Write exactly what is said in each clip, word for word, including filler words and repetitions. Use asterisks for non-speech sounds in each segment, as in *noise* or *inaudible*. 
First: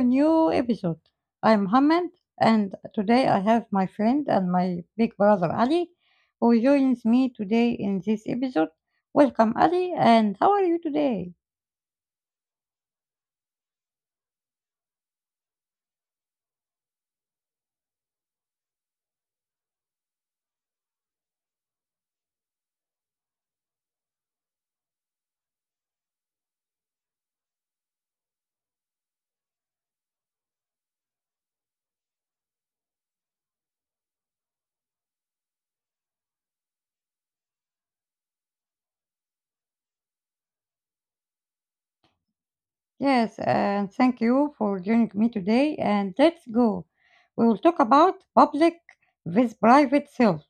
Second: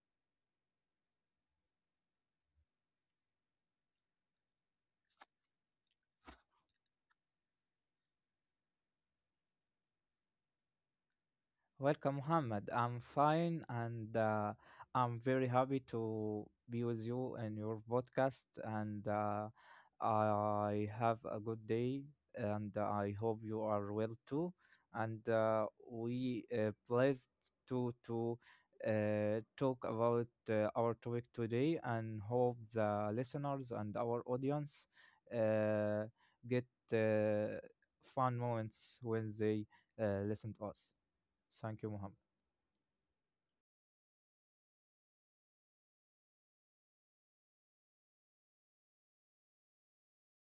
new episode. I'm Mohammed, and today I have my friend and my big brother Ali, who joins me today in this episode. Welcome, Ali, and how are you today? Welcome, Mohammed. I'm fine and uh, I'm very happy to be with you in your podcast. And uh, I have a good day and I hope you are well too. And uh, we uh, pleased to, to uh, talk about uh, our topic today and hope the listeners and our audience uh, get uh, fun moments when they uh, listen to us. Thank you, Muhammad. Yes, and thank you for joining me today. And let's go. We will talk about public with private self,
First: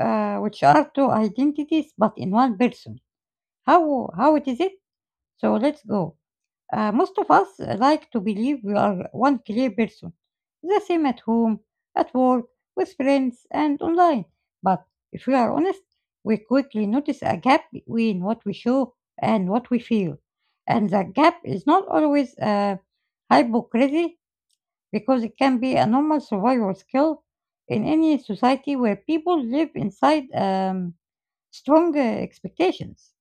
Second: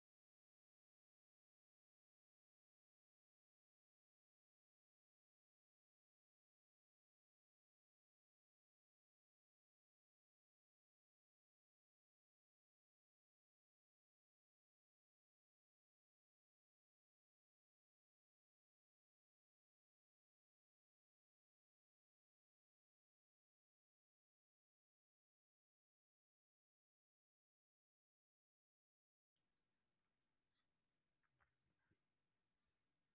uh, which are two identities but in one person. How how it is it? So let's go. Uh, most of us like to believe we are one clear person, the same at home, at work, with friends, and online. But if we are honest, we quickly notice a gap between what we show and what we feel. And that gap is not always uh, hypocrisy, because it can be a normal survival skill in any society where people live inside um, strong uh, expectations.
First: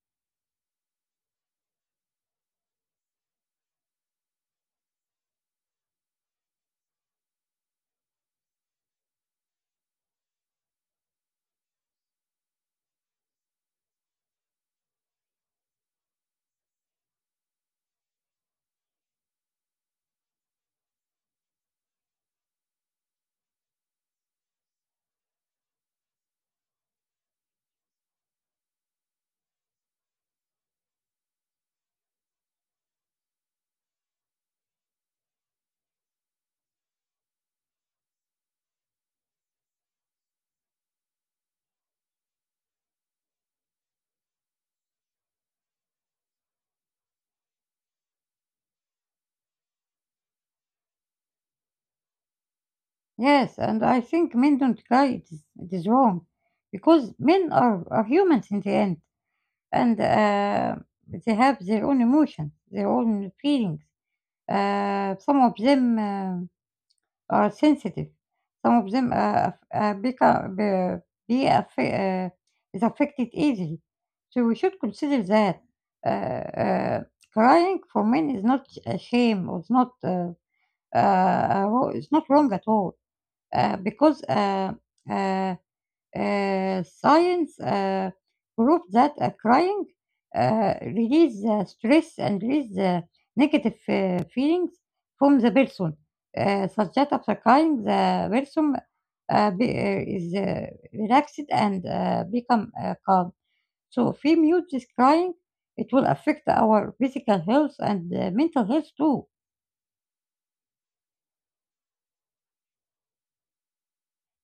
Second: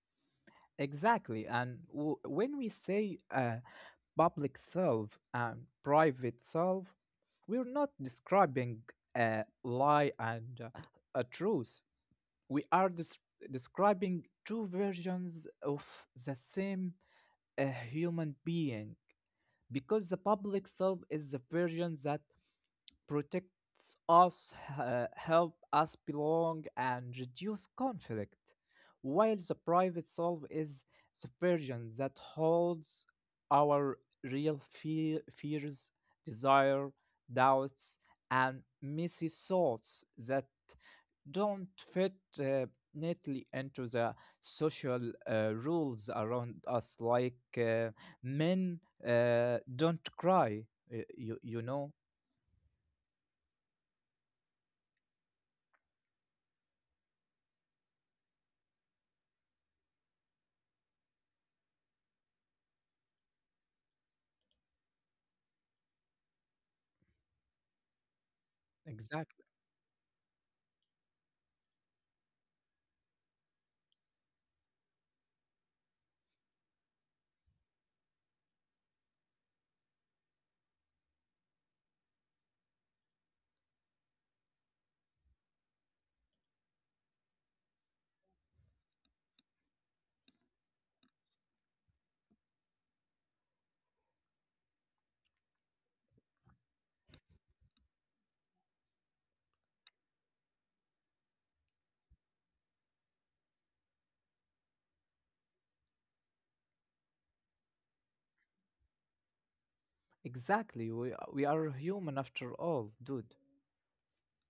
Exactly. And w- when we say uh, public self and private self, we're not describing a lie and uh, a truth. We are des- describing two versions of the same uh, human being, because the public self is the version that protects us, uh, help us belong, and reduce conflict, while the private self is the version that holds our real fe- fears, desire, doubts, and messy thoughts that don't fit uh, neatly into the social uh, rules around us, like uh, men uh, don't cry. uh, You, you know Yes, and I think men don't cry. It is, it is wrong because men are, are humans in the end, and uh, they have their own emotions, their own feelings. Uh, some of them uh, are sensitive. Some of them exactly. uh, aff- uh, become be, be aff- uh, is affected easily. So we should consider that uh, uh, crying for men is not a shame. Or it's not uh, uh, uh, it's not wrong at all uh, because uh, uh, uh, science uh, proved that uh, crying uh, release uh, stress and release uh, negative uh, feelings from the person, uh, such that after crying, the person uh, be, uh, is uh, relaxed and uh, become uh, calm. So if we mute this crying, it will affect our physical health and uh, mental health too. Exactly. We uh, we are human after all, dude.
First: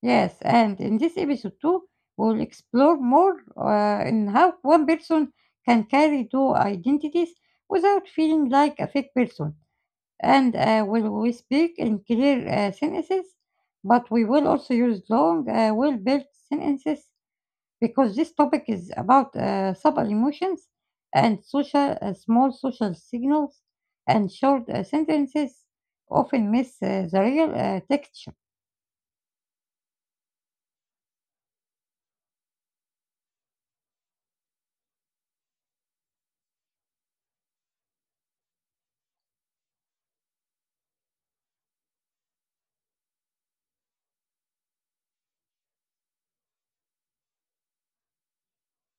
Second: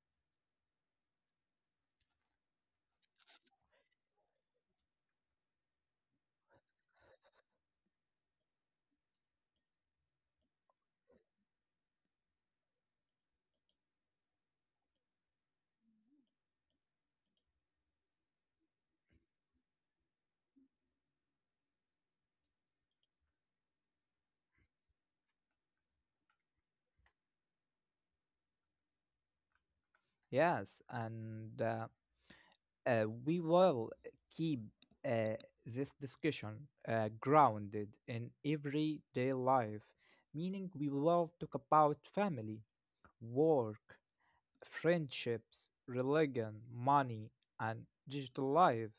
Yes, and in this episode too, we'll explore more uh, in how one person can carry two identities without feeling like a fake person. And uh, will we speak in clear uh, sentences? But we will also use long, uh, well-built sentences because this topic is about uh, subtle emotions and social, uh, small social signals, and short uh, sentences often miss uh, the real uh, texture. Yes, and uh, uh, we will keep uh, this discussion uh, grounded in everyday life, meaning we will talk about family, work, friendships, religion, money, and digital life.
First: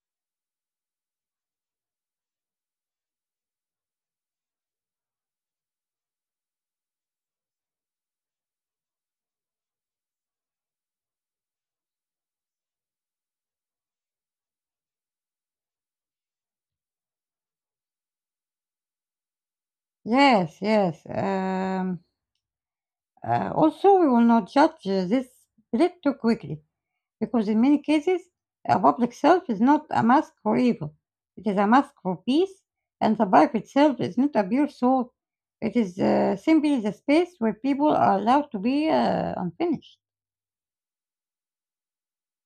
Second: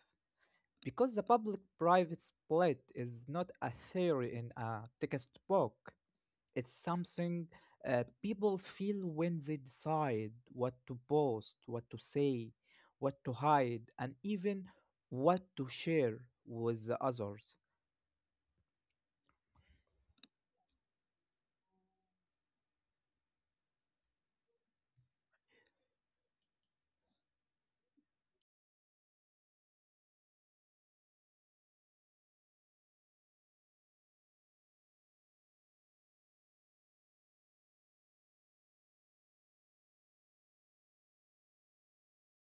Because the public-private split is not a theory in a textbook. It's something uh, people feel when they decide what to post, what to say, what to hide, and even what to share with the others. Yes, yes. Um, Uh, also, we will not judge uh, this threat too quickly, because in many cases, a public self is not a mask for evil. It is a mask for peace, and the life itself is not a pure soul. It is uh, simply the space where people are allowed to be uh, unfinished.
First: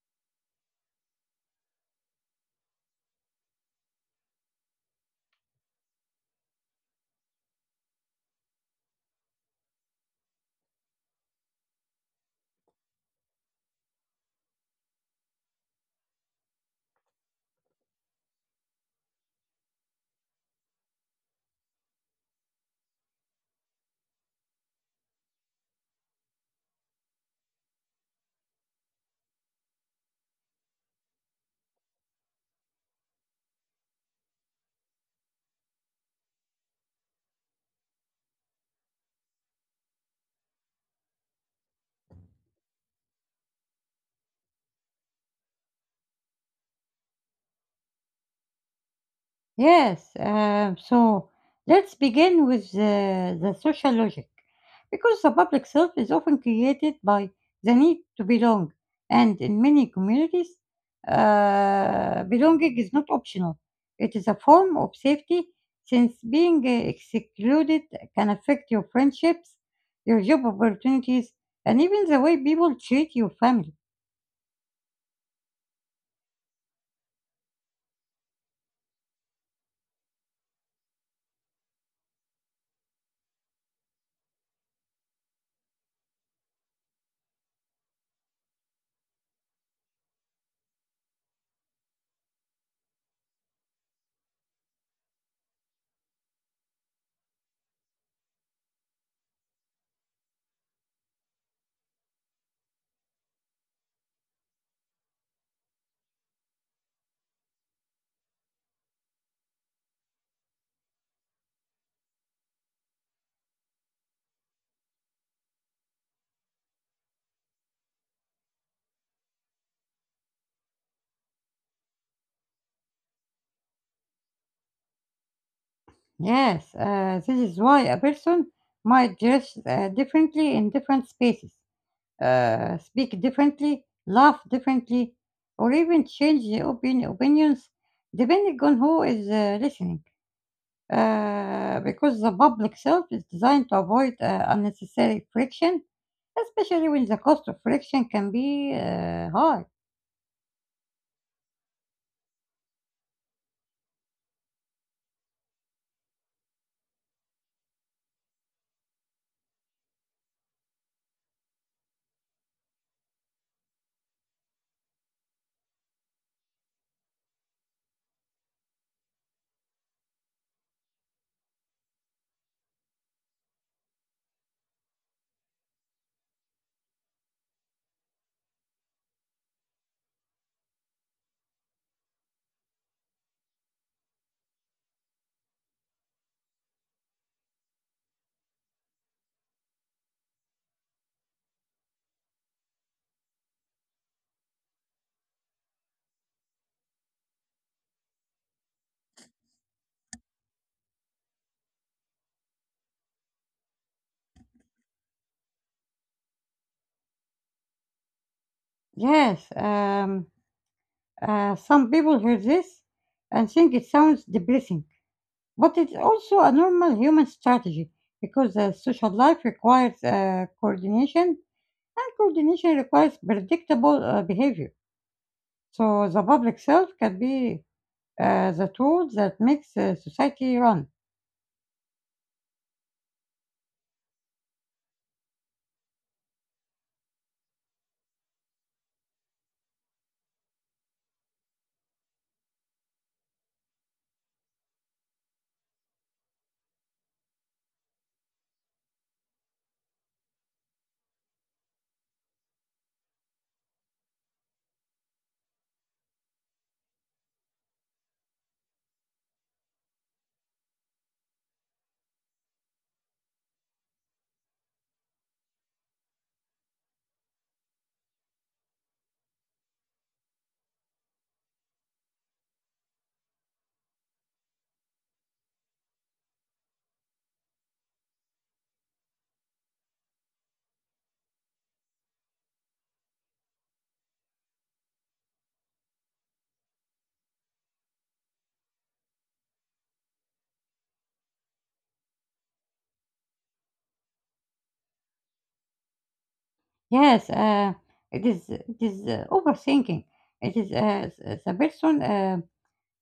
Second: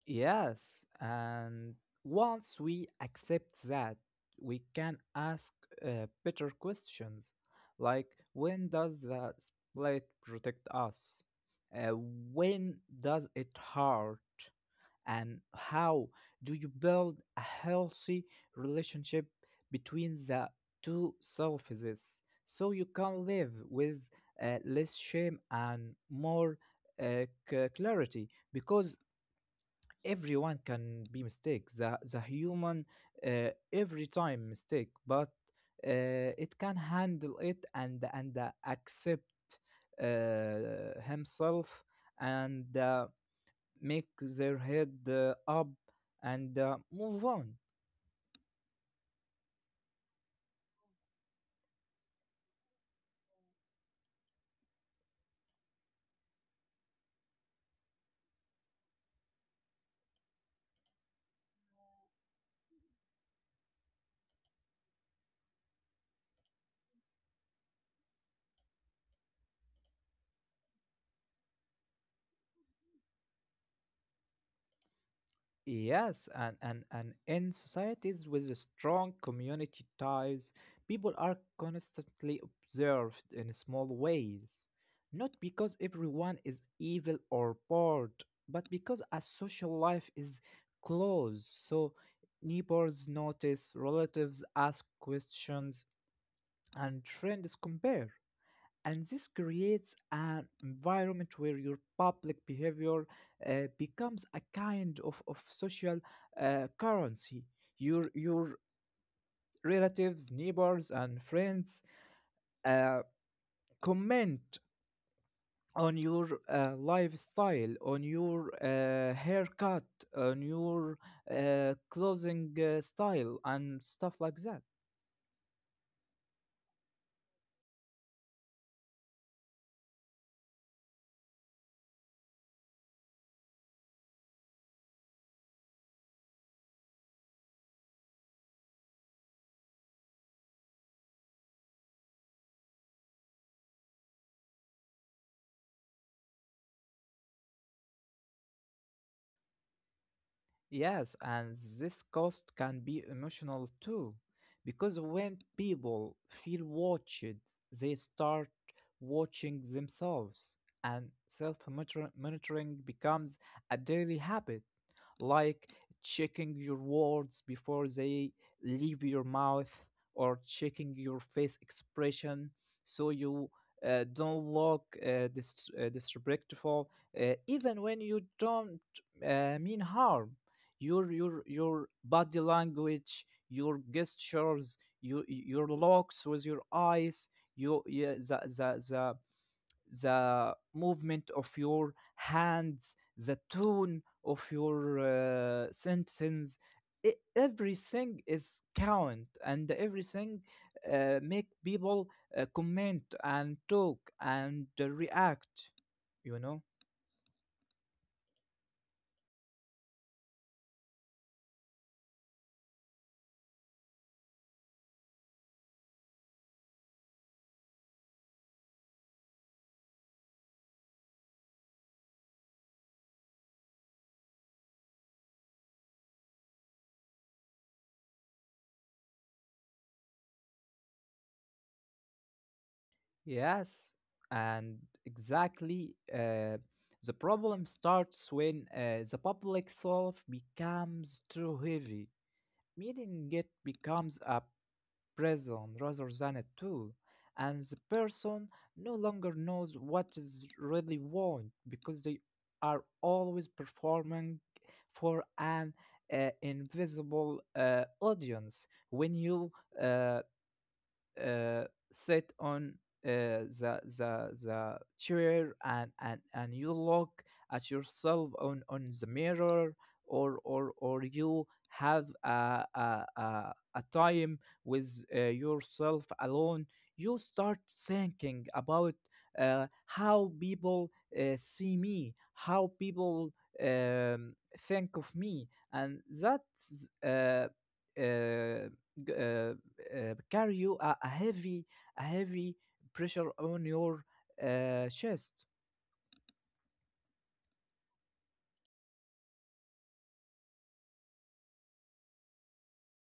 Yes, and once we accept that, we can ask uh, better questions, like when does the split protect us? Uh, when does it hurt? And how do you build a healthy relationship between the two selves, so you can live with uh, less shame and more uh, c- clarity? Because everyone can be mistake, the, the human uh, every time mistake, but uh, it can handle it, and and uh, accept uh, himself, and uh, make their head uh, up, and uh, move on. Yes, um, so let's begin with the, the social logic. Because the public self is often created by the need to belong, and in many communities, uh, belonging is not optional. It is a form of safety since being uh, excluded can affect your friendships, your job opportunities, and even the way people treat your family. Yes, and, and, and in societies with strong community ties, people are constantly observed in small ways. Not because everyone is evil or bored, but because a social life is close. So neighbors notice, relatives ask questions, and friends compare, and this creates an environment where your public behavior uh, becomes a kind of, of social uh, currency. Your your relatives, neighbors and friends uh, comment on your uh, lifestyle, on your uh, haircut, on your uh, clothing uh, style and stuff like that. Yes, uh, this is why a person might dress uh, differently in different spaces. Uh, speak differently, laugh differently, or even change the opin- opinions depending on who is uh, listening. Uh, because the public self is designed to avoid uh, unnecessary friction, especially when the cost of friction can be uh, high. Yes, and this cost can be emotional too, because when people feel watched, they start watching themselves, and self monitoring becomes a daily habit, like checking your words before they leave your mouth, or checking your face expression so you uh, don't look uh, dis- uh, disrespectful uh, even when you don't uh, mean harm. Your your your body language, your gestures, your your looks with your eyes, your yeah, the, the, the the movement of your hands, the tone of your uh, sentence. e- everything is count and everything uh, make people uh, comment and talk and uh, react, you know? Yes, um, uh, some people hear this and think it sounds depressing, but it's also a normal human strategy because uh, social life requires uh, coordination. And coordination requires predictable uh, behavior. So the public self can be uh, the tool that makes uh, society run. Yes, and exactly. Uh, the problem starts when uh, the public self becomes too heavy, meaning it becomes a prison rather than a tool, and the person no longer knows what is really want, because they are always performing for an uh, invisible uh, audience. When you uh, uh, sit on uh, the the the chair, and and and you look at yourself on on the mirror, or or or you have a a a, a time with uh, yourself alone, you start thinking about uh, how people uh, see me, how people um, think of me, and that's uh, uh, g- uh, uh, carry you a, a heavy a heavy pressure on your uh, chest. Yes, uh, it is. It is uh, overthinking. It is uh, s- uh, the person uh,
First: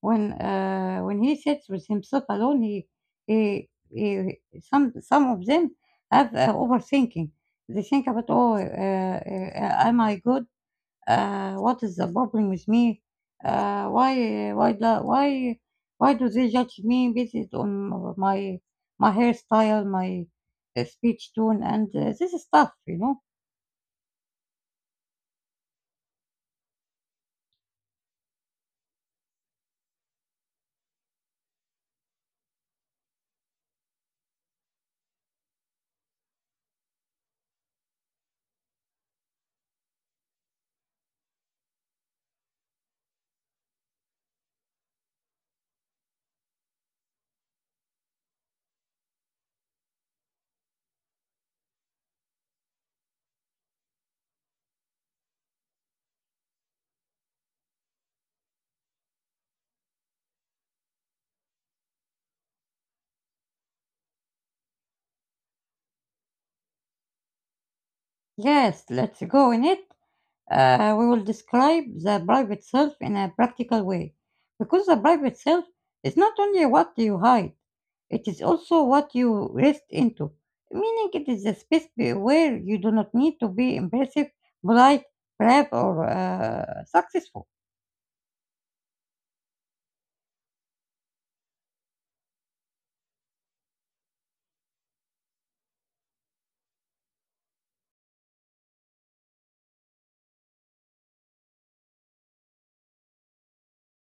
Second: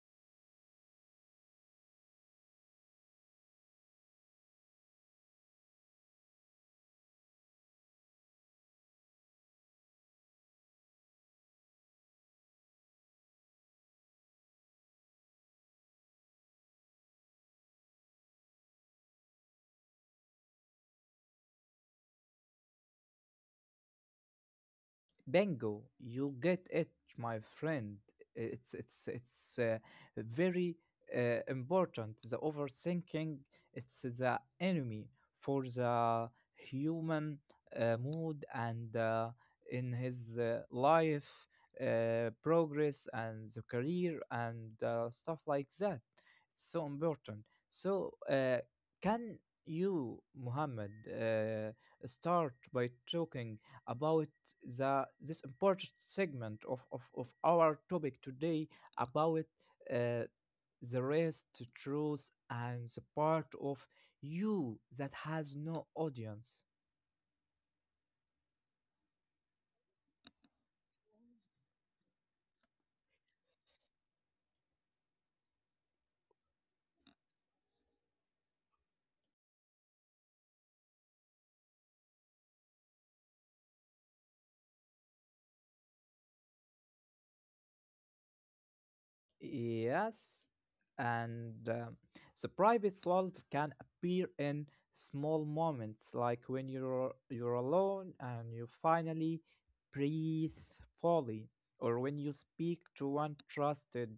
when uh, when he sits with himself alone. He, he, he some some of them have uh, overthinking. They think about oh, uh, uh, am I good? Uh, what is the problem with me? Uh, why, why, do, why, why do they judge me based on my my hairstyle, my uh, speech tone, and uh, this stuff? You know. Bingo, you get it, my friend. It's it's it's uh, very uh, important. The overthinking, it's the enemy for the human uh, mood and uh, in his uh, life uh, progress and the career and uh, stuff like that. It's so important. So uh, can you, Muhammad, uh, start by talking about the this important segment of, of, of our topic today, about uh, the rest, the truth, and the part of you that has no audience. Yes, let's go in it. Uh, we will describe the private self in a practical way, because the private self is not only what you hide. It is also what you rest into, meaning it is a space be- where you do not need to be impressive, polite, brave, or uh, successful. Yes, and um, the private love can appear in small moments, like when you're you're alone and you finally breathe fully, or when you speak to one trusted,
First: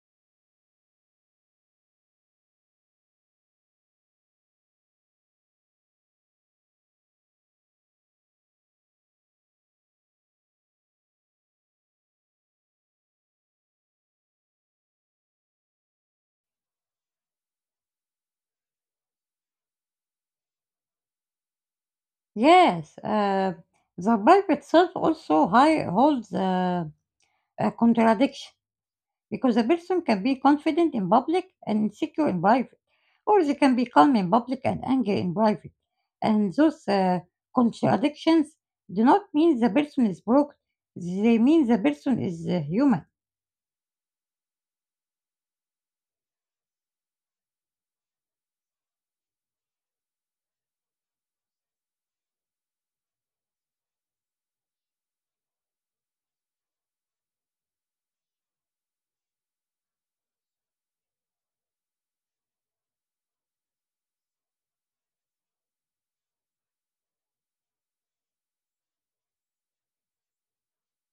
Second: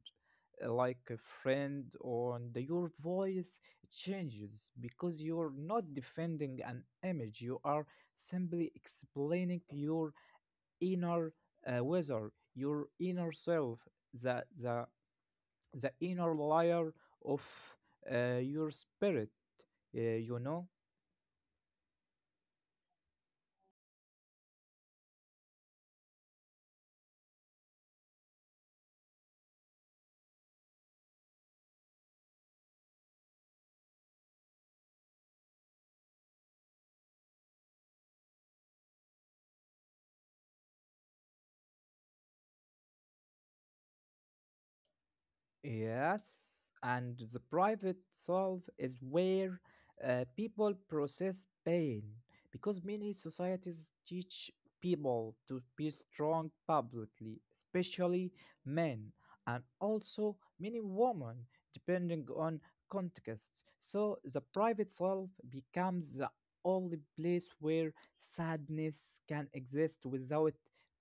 uh, like a friend, or and your voice changes because you're not defending an image; you are simply explaining your inner uh, whether your inner self, the the the inner layer of uh, your spirit, uh, you know? Yes, uh, the life itself also high holds uh, a contradiction because a person can be confident in public and insecure in private, or they can be calm in public and angry in private. And those uh, contradictions do not mean the person is broken; they mean the person is uh, human. Yes, and the private self is where uh, people process pain, because many societies teach people to be strong publicly, especially men, and also many women, depending on contexts. So the private self becomes the only place where sadness can exist without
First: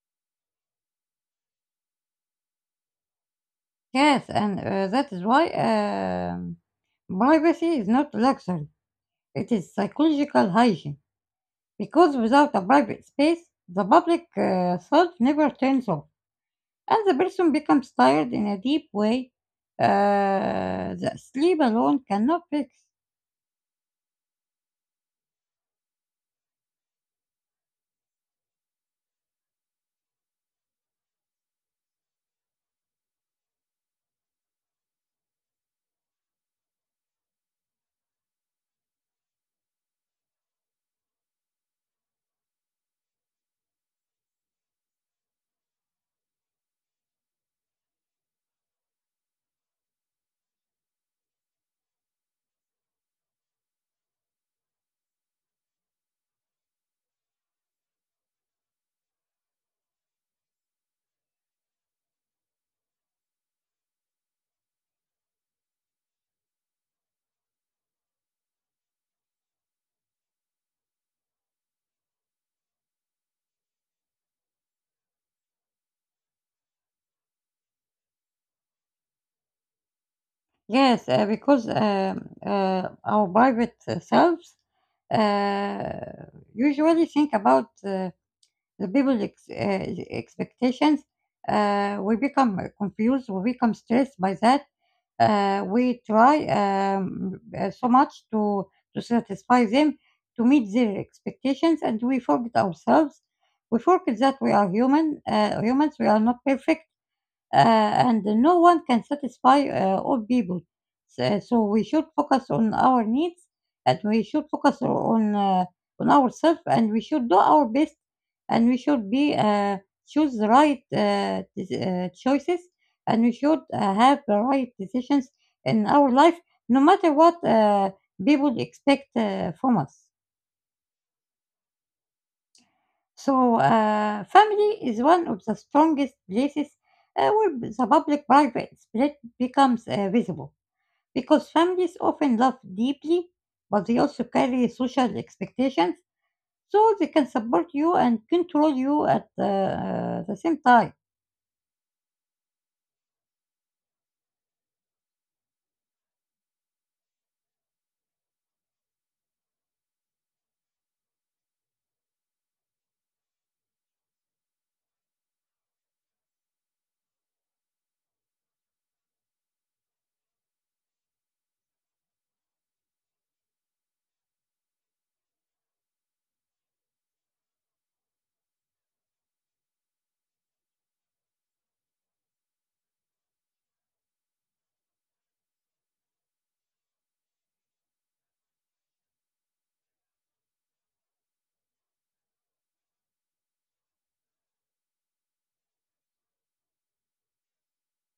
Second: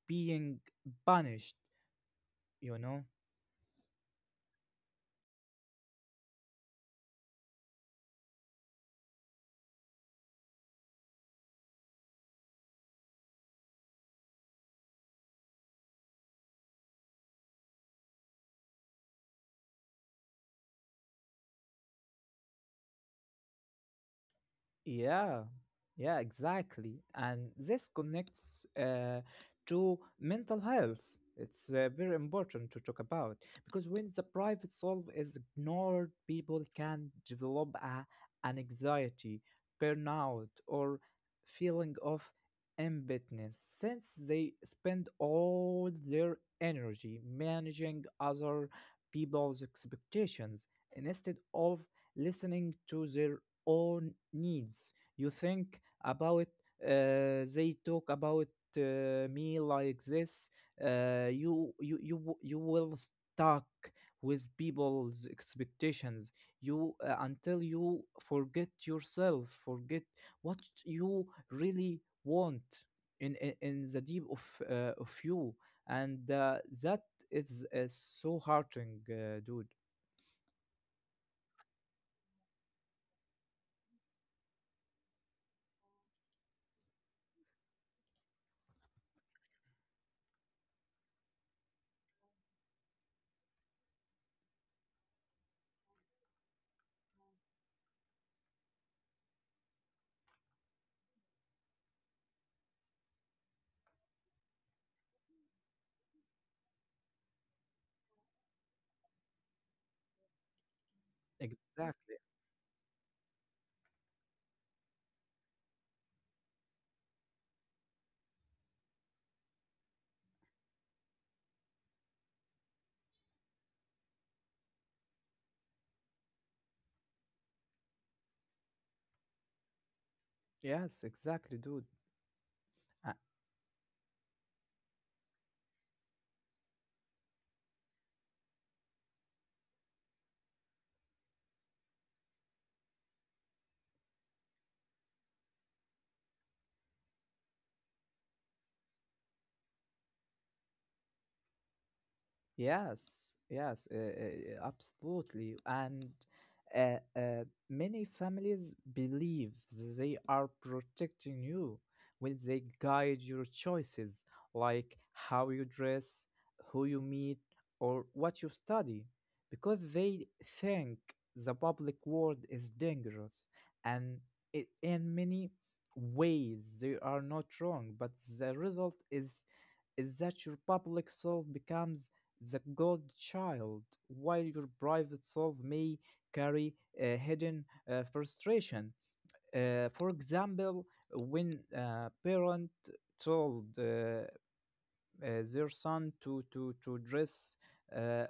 being punished, you know? Yes, and uh, that is why um, privacy is not luxury, it is psychological hygiene. Because without a private space, the public uh, thought never turns off, and the person becomes tired in a deep way uh, that sleep alone cannot fix. Yeah, yeah, exactly. And this connects uh, to mental health. It's uh, very important to talk about, because when the private self is ignored, people can develop a, an anxiety, burnout, or feeling of emptiness, since they spend all their energy managing other people's expectations instead of listening to their own needs. You think about uh, they talk about uh, me like this. Uh, you you you w- you will stuck with people's expectations. You uh, Until you forget yourself, forget what you really want in in, in the deep of uh, of you, and uh, that is uh, so heartening, uh, dude. Yes, uh, because um, uh, our private uh, selves uh, usually think about uh, the people's ex- uh, expectations. Uh, we become uh, confused, we become stressed by that. Uh, we try um, uh, so much to, to satisfy them, to meet their expectations, and we forget ourselves. We forget that we are human, uh, humans, we are not perfect uh, and no one can satisfy uh, all people. So, so we should Exactly. focus on our needs, and we should focus on uh, on ourselves, and we should do our best, and we should be uh, choose the right uh, dec- uh, choices, and we should uh, have the right decisions in our life, no matter what uh, people expect uh, from us. Yes, exactly, dude. So, uh, family is one of the strongest places uh, where the public private split becomes uh, visible because families often love deeply, but they also carry social expectations, so they can support you and control you at uh, the same time. Yes, yes, uh, uh, uh, Absolutely. And uh, uh, many families believe they are protecting you when they guide your choices, like how you dress, who you meet, or what you study, because they think the public world is dangerous. And it, in many ways, they are not wrong, but the result is is that your public self becomes the godchild, while your private self may carry a hidden uh, frustration. Uh, for example, when a parent told uh, uh, their son to to to dress uh, uh,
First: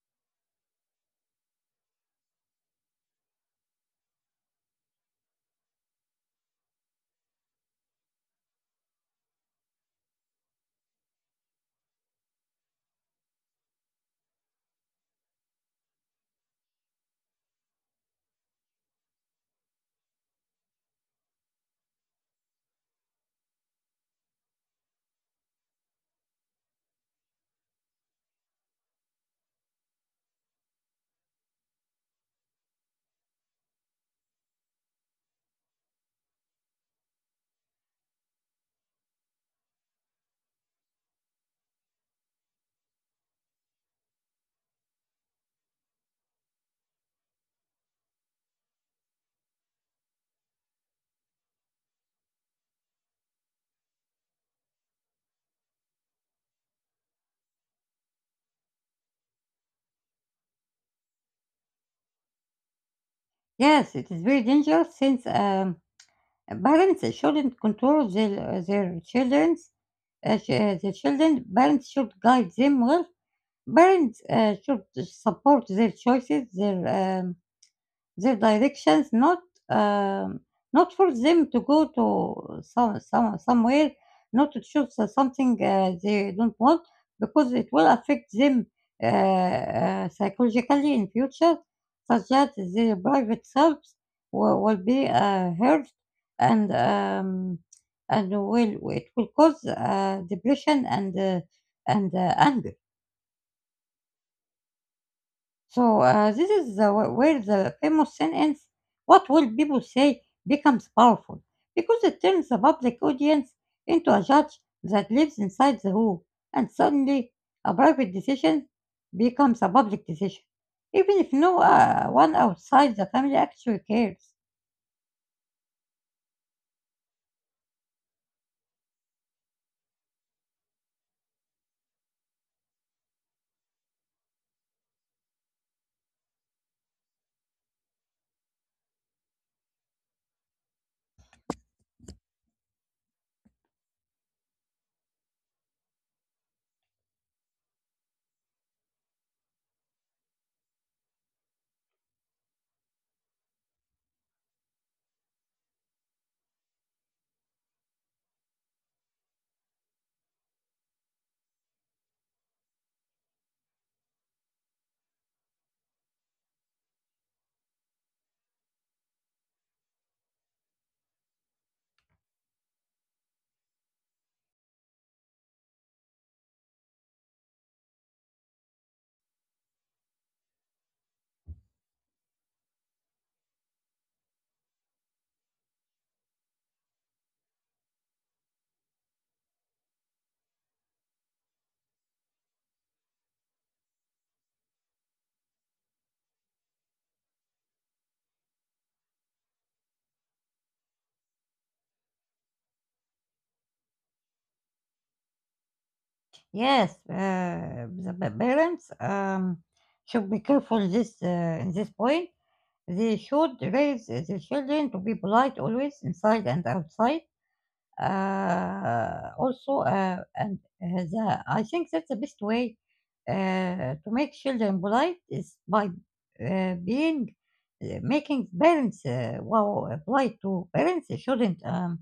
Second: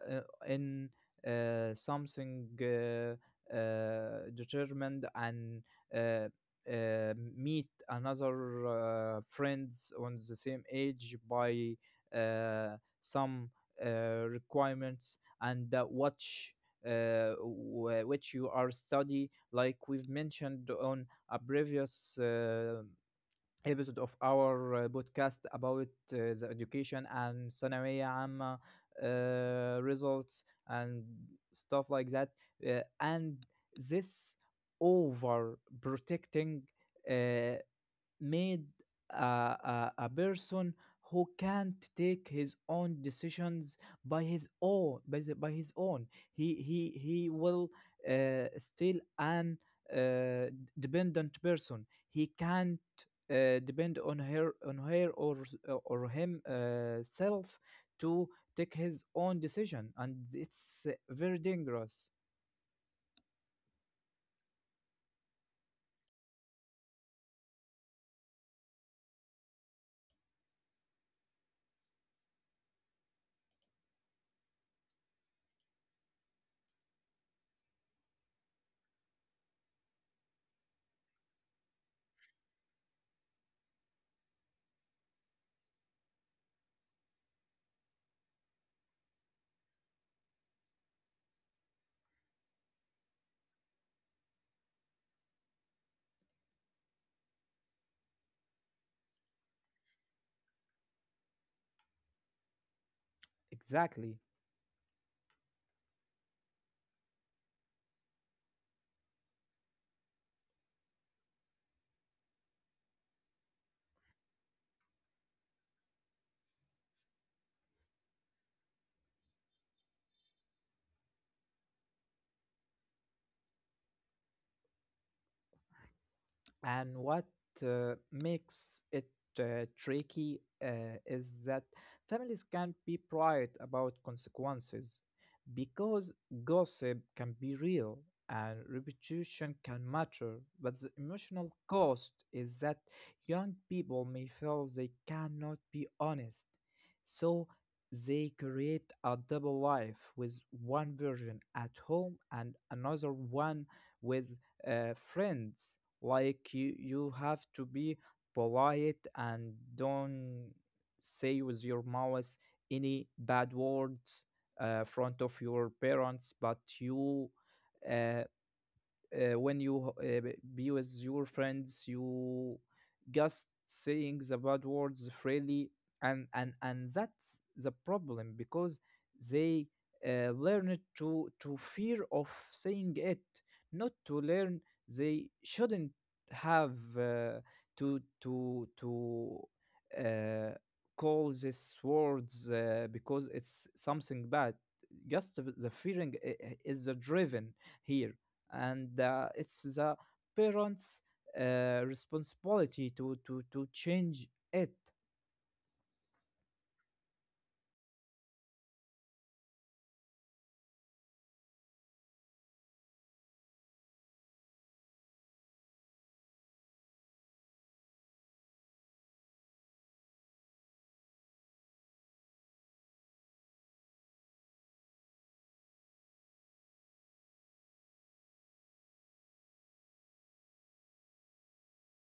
in uh, something uh, uh, determined, and uh, uh, meet another uh, friends on the same age by uh, some uh, requirements, and uh, watch uh, wh- which you are study, like we've mentioned on a previous uh, episode of our uh, podcast about uh, the education and ثانوية عامة uh, results and stuff like that. Uh, and this overprotecting uh, made a, a, a person who can't take his own decisions by his own by, the, by his own. He he he will uh, still an uh, dependent person. He can't uh, depend on her on her or or him uh, self to take his own decision, and it's very dangerous. Yes, it is very dangerous since um, parents shouldn't control their, uh, their children's uh, ch- uh, their children. Parents should guide them well. Parents uh, should support their choices, their um, their directions, not um, not force them to go to some, some somewhere, not to choose uh, something uh, they don't want, because it will affect them uh, uh, psychologically in future, such that their private selves will, will be uh, hurt and um, and will it will cause uh, depression and uh, and uh, anger. Exactly. So uh, this is the, wh- where the famous sin ends. What will people say becomes powerful because it turns the public audience into a judge that lives inside the room, and suddenly a private decision becomes a public decision, even if no uh, one outside the family actually cares. And what uh, makes it uh, tricky uh, is that families can be pride about consequences, because gossip can be real and reputation can matter. But the emotional cost is that young people may feel they cannot be honest. So they create a double life with one version at home and another one with uh, friends. Like you, you have to be polite and don't say with your mouth any bad words uh, front of your parents, but you. Uh, uh, when you uh, be with your friends, you just saying the bad words freely, and and and that's the problem, because they uh, learn it to to fear of saying it, not to learn they shouldn't have uh, to to to uh, call these words uh, because it's something bad. Just the the fearing i- i- is the driven here, and uh, it's the parents' uh, responsibility to to to change it. Yes, uh, the pa- parents um, should be careful this uh, in this point. They should raise their children to be polite always inside and outside uh, also uh, and uh, the, I think that the best way uh, to make children polite is by uh, being uh, making parents uh, wow polite to parents. They shouldn't um,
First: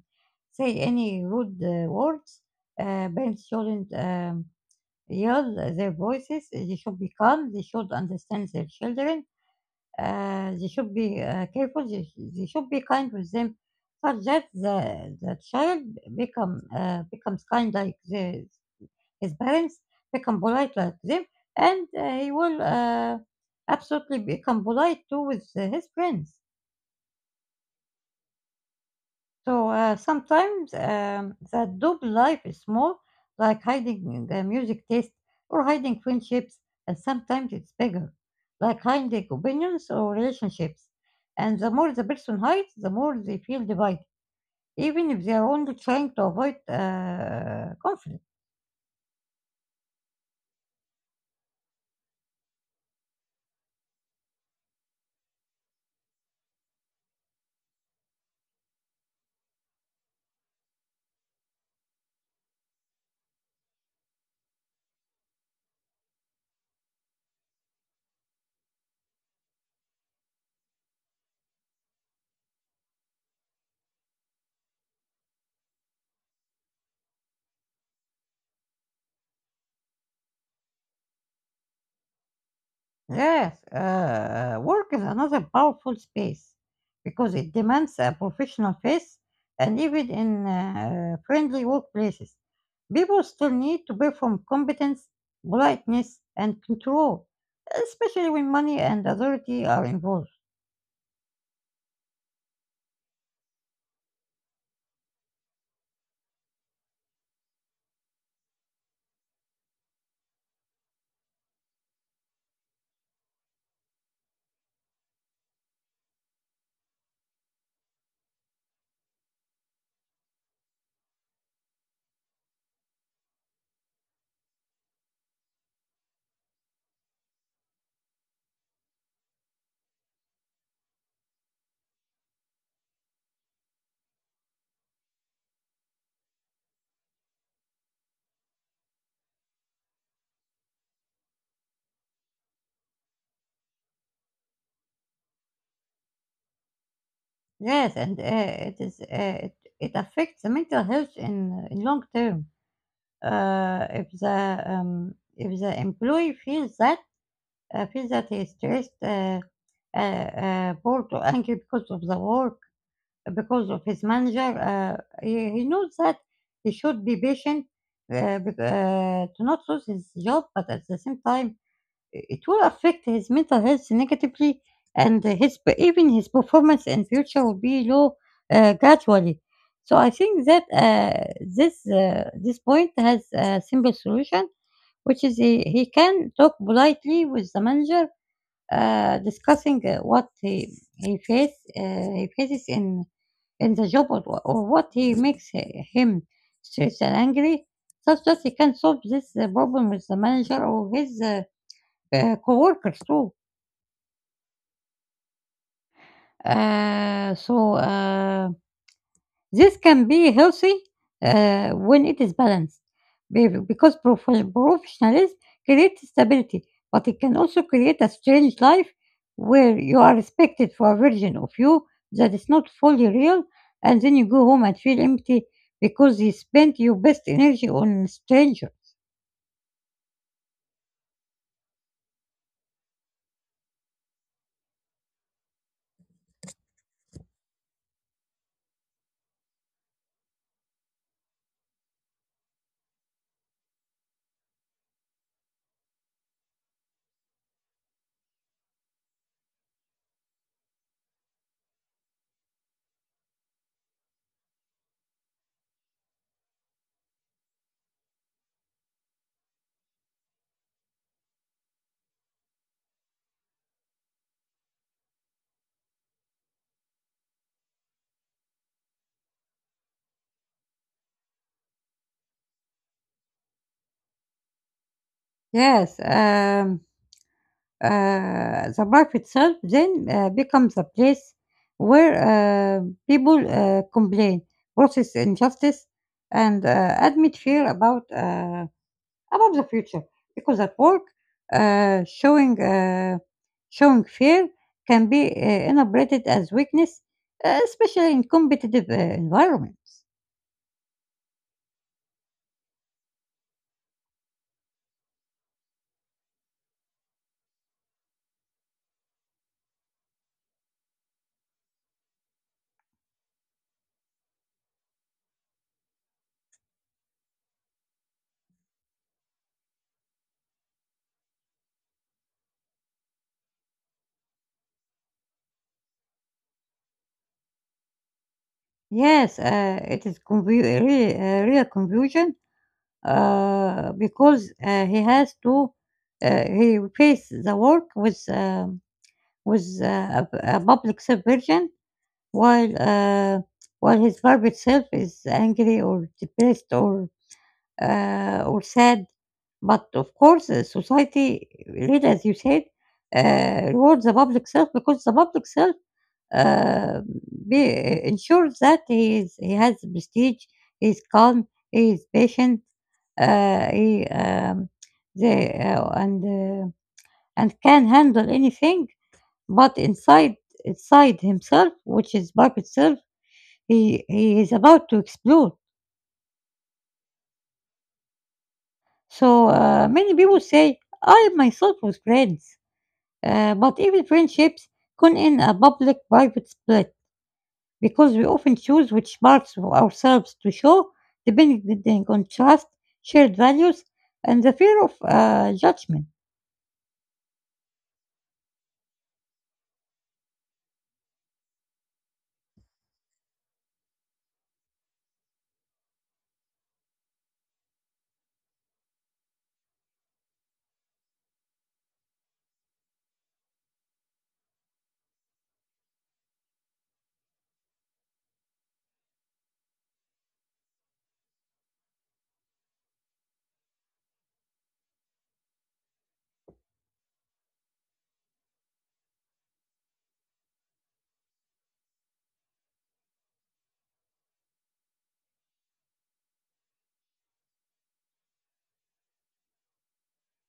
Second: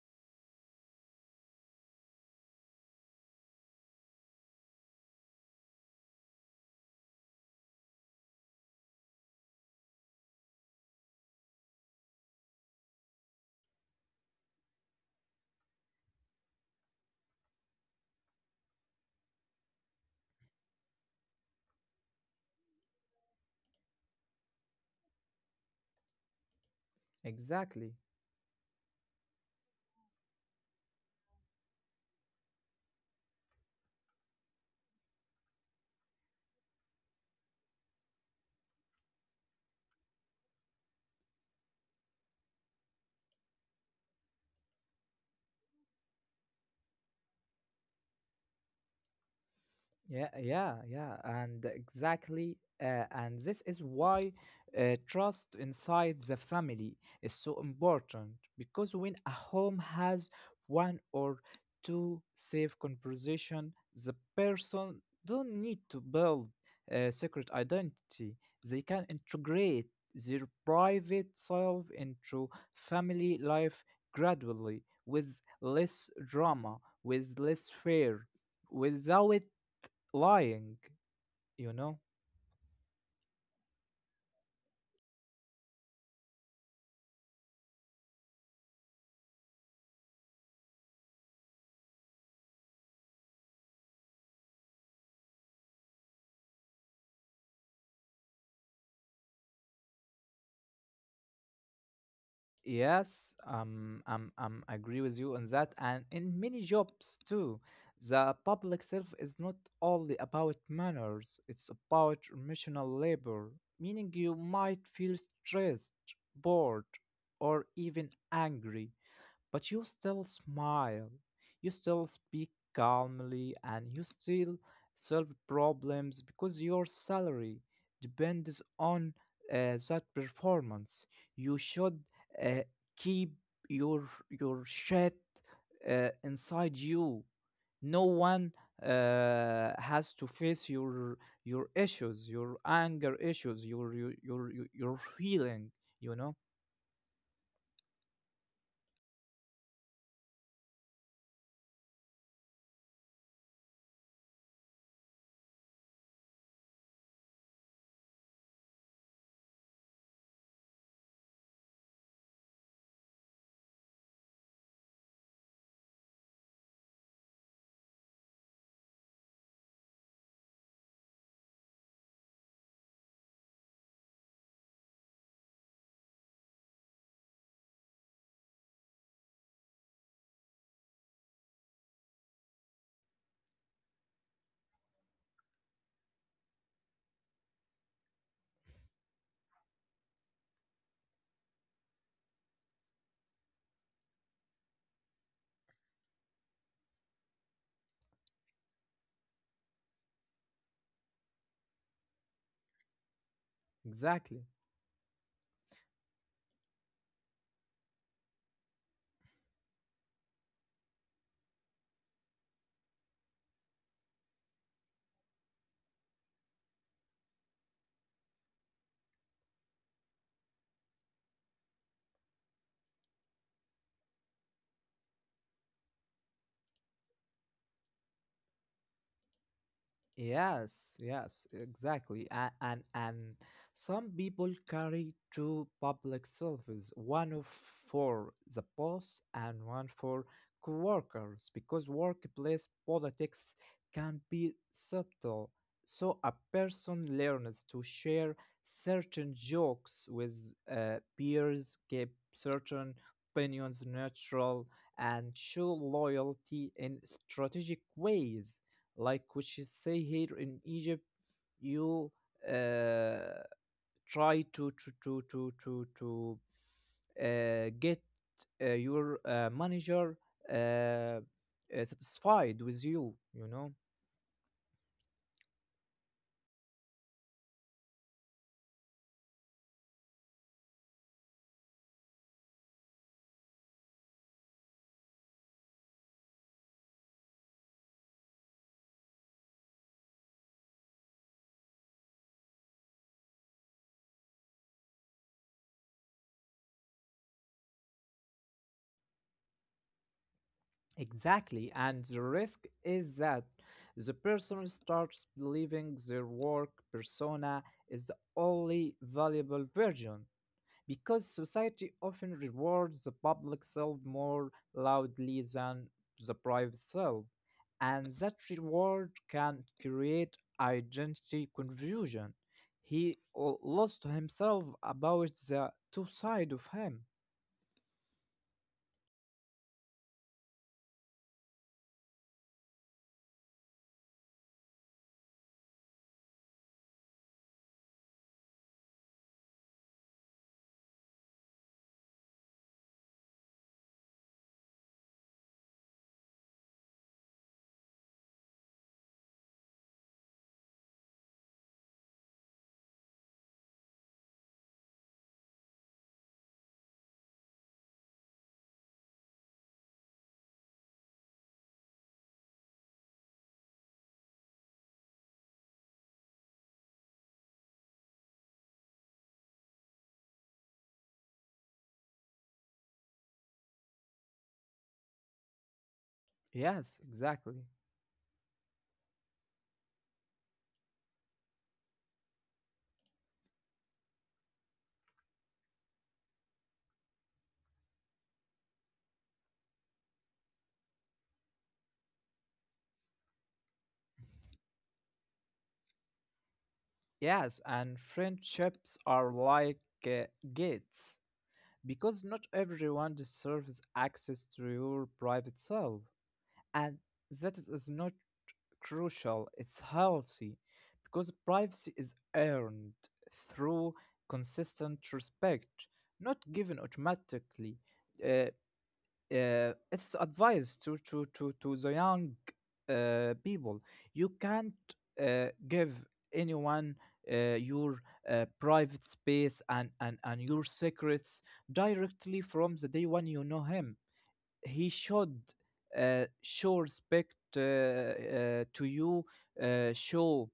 say any rude uh, words. Uh, parents shouldn't um, yell their voices, they should be calm, they should understand their children, uh, they should be uh, careful. They, sh- they should be kind with them, such that the the child become uh, becomes kind like the, his parents, become polite like them, and uh, he will uh, absolutely become polite too with uh, his friends. Exactly. So uh, sometimes um, that double life is small, like hiding the music taste or hiding friendships, and sometimes it's bigger, like hiding opinions or relationships. And the more the person hides, the more they feel divided, even if they are only trying to avoid uh, conflict. Yeah, yeah, yeah, and exactly. Uh, and this is why uh, trust inside the family is so important, because when a home has one or two safe conversation, the person don't need to build a secret identity. They can integrate their private self into family life gradually, with less drama, with less fear, without lying, you know? Yes, uh, uh, work is another powerful space because it demands a professional face, and even in uh, friendly workplaces, people still need to perform competence, politeness, and control, especially when money and authority are involved. Yes um I'm I'm agree with you on that. And in many jobs too, the public self is not only about manners, it's about emotional labor, meaning you might feel stressed, bored, or even angry. But you still smile, you still speak calmly, and you still solve problems because your salary depends on uh, that performance. You should uh, keep your your shit uh, inside you. No one uh, has to face your your issues, your anger issues, your your your, your your feeling, you know? Yes, and uh, it is uh, it, it affects the mental health in, in long term. Uh, if the um, if the employee feels that I feel that he stressed, uh, uh, uh, bored or angry *laughs* because of the work, because of his manager. Uh, he, he knows that he should be patient uh, bec- uh, to not lose his job, but at the same time, it will affect his mental health negatively, and his even his performance in future will be low uh, gradually. So I think that uh, this uh, this point has a simple solution, which is he, he can talk politely with the manager uh, discussing uh, what he he face uh, he faces in in the job, or wha- or what he makes hi- him stressed and angry, such that he can solve this uh, problem with the manager or his uh, uh, coworkers too. Exactly. Uh, so. Uh, This can be healthy uh, when it is balanced be- because prof- professionalism creates stability, but it can also create a strange life where you are respected for a version of you that is not fully real, and then you go home and feel empty because you spent your best energy on a stranger. Yes, yes, exactly. And, and and some people carry two public selfies, one of for the boss and one for coworkers, because workplace politics can be subtle. So a person learns to share certain jokes with uh, peers, keep certain opinions neutral, and show loyalty in strategic ways. Like which is say here in Egypt, you uh, try to to to to to, to uh, get uh, your uh, manager uh, uh, satisfied with you, you know. Yes. Um, Uh, the life itself then uh, becomes a place where uh, people uh, complain, process injustice, and uh, admit fear about uh, about the future. Because at work, uh, showing uh, showing fear can be uh, interpreted as weakness, uh, especially in competitive uh, environments. Exactly, and the risk is that the person starts believing their work persona is the only valuable version, because society often rewards the public self more loudly than the private self, and that reward can create identity confusion. He l- lost himself about the two sides of him. Yes, uh, it is confu- really, uh, real confusion uh, because uh, he has to uh, he face the work with um, with uh, a, a public subversion while uh, while his private self is angry or depressed or uh, or sad. But of course, uh, society, really, as you said, uh, rewards the public self because the public self uh, be, ensures that he is he has prestige, he is calm, he is patient, uh, he um, they uh, and uh, and can handle anything, but inside inside himself, which is bark itself, he he is about to explode. Yes, exactly. So uh, many people say I myself was friends, uh, but even friendships can in a public-private split because we often choose which parts of ourselves to show, depending on trust, shared values, and the fear of uh, judgment. Yes, and friendships are like uh, gates because not everyone deserves access to your private self. And that is, is not crucial, it's healthy because privacy is earned through consistent respect, not given automatically. uh, uh, it's advice to, to, to, to the young uh, people. You can't uh, give anyone uh, your uh, private space and, and, and your secrets directly from the day when you know him. He should uh, show respect uh, uh, to you, uh, show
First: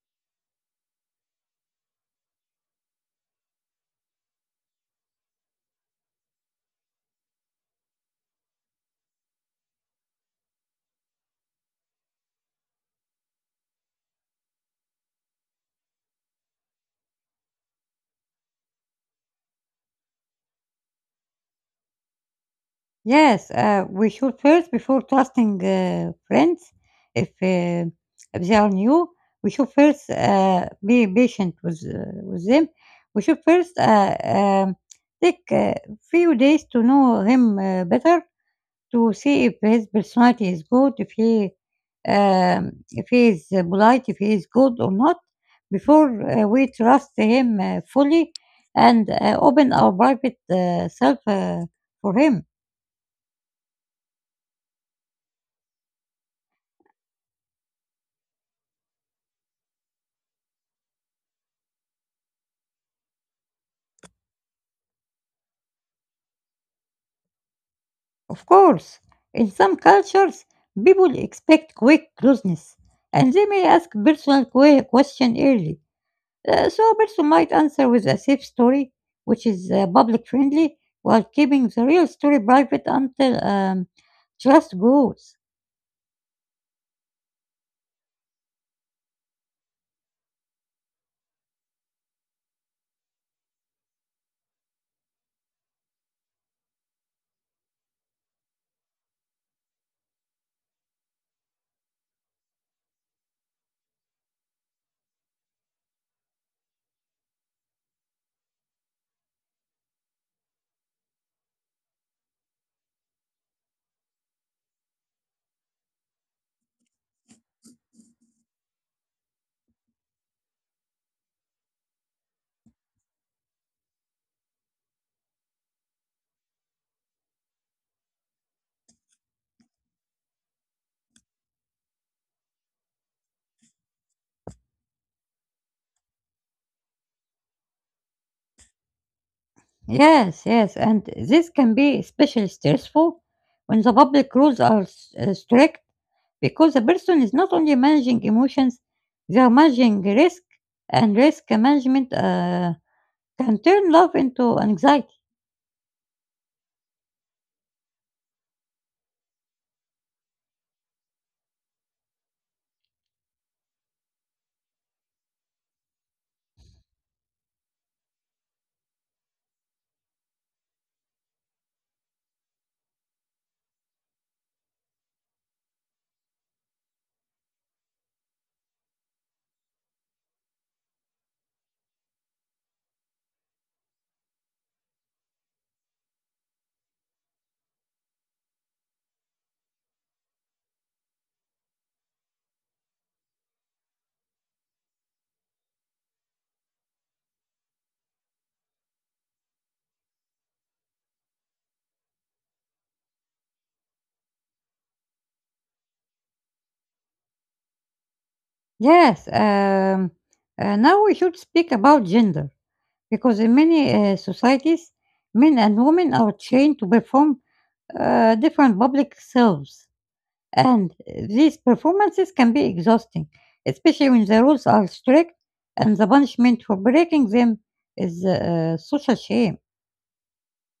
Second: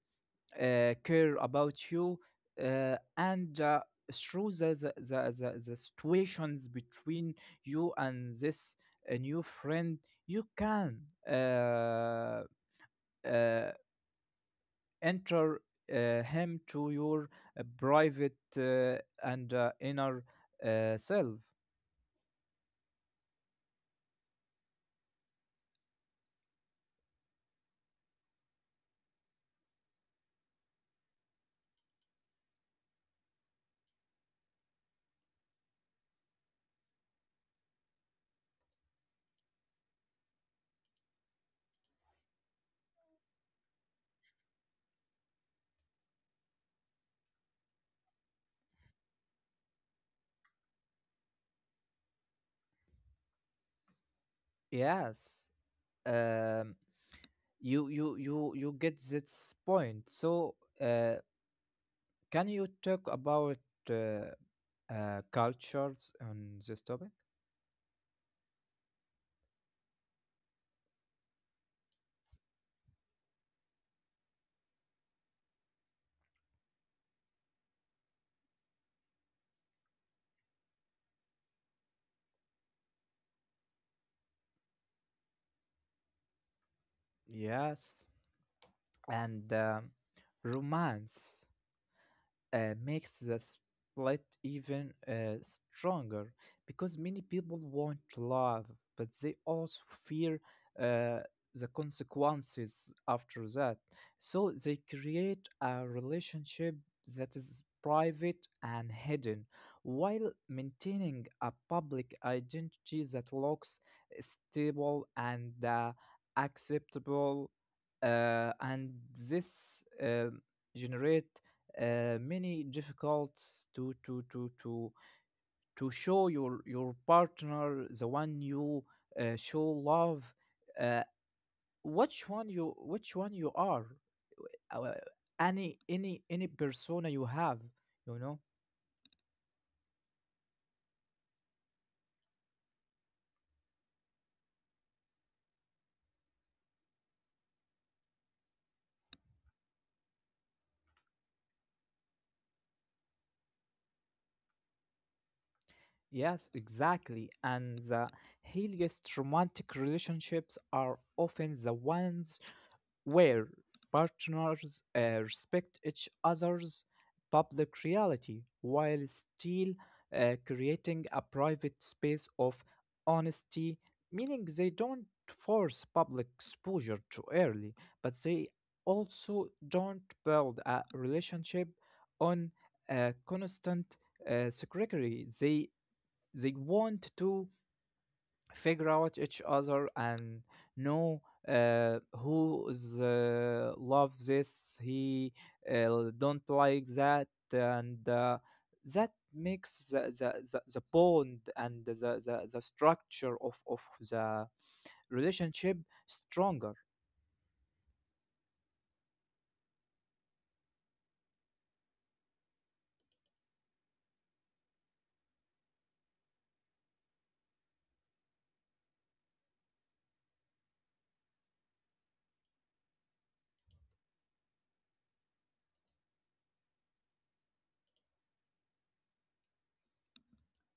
uh, care about you, uh, and uh, through the, the, the, the, the situations between you and this uh, new friend, you can uh, uh, enter uh, him to your uh, private uh, and uh, inner uh, self. Yes, uh, we should first, before trusting uh, friends, if, uh, if they are new, we should first uh, be patient with, uh, with them. We should first uh, um, take a few days to know him uh, better, to see if his personality is good, if he um, if he is uh, polite, if he is good or not, before uh, we trust him uh, fully and uh, open our private uh, self uh, for him. Yes. Um, you you you you get this point, so uh, can you talk about uh, uh, cultures on this topic? Of course, in some cultures, people expect quick closeness and they may ask personal que- question early. Uh, so a person might answer with a safe story, which is uh, public friendly, while keeping the real story private until um, trust grows. Yes. And um romance uh, makes the split even uh, stronger because many people want love, but they also fear uh, the consequences after that. So they create a relationship that is private and hidden while maintaining a public identity that looks stable and uh, acceptable. Uh, and this um generate uh, many difficulties to to to to to show your your partner, the one you uh, show love, uh, which one you which one you are, uh, uh, any any any persona you have, you know? Yes, yes, and this can be especially stressful when the public rules are s- uh, strict because the person is not only managing emotions, they are managing risk and risk management. Uh, Can turn love into anxiety. Yes, exactly, and the healthiest romantic relationships are often the ones where partners uh, respect each other's public reality while still uh, creating a private space of honesty, meaning they don't force public exposure too early, but they also don't build a relationship on a constant uh, secretary. They they want to figure out each other and know uh, who is uh, love this, he uh, don't like that. And uh, that makes the, the, the, the bond and the, the, the structure of, of the relationship stronger. Yes, um, uh, now we should speak about gender because in many uh, societies, men and women are trained to perform uh, different public selves, and these performances can be exhausting, especially when the rules are strict and the punishment for breaking them is uh, social shame.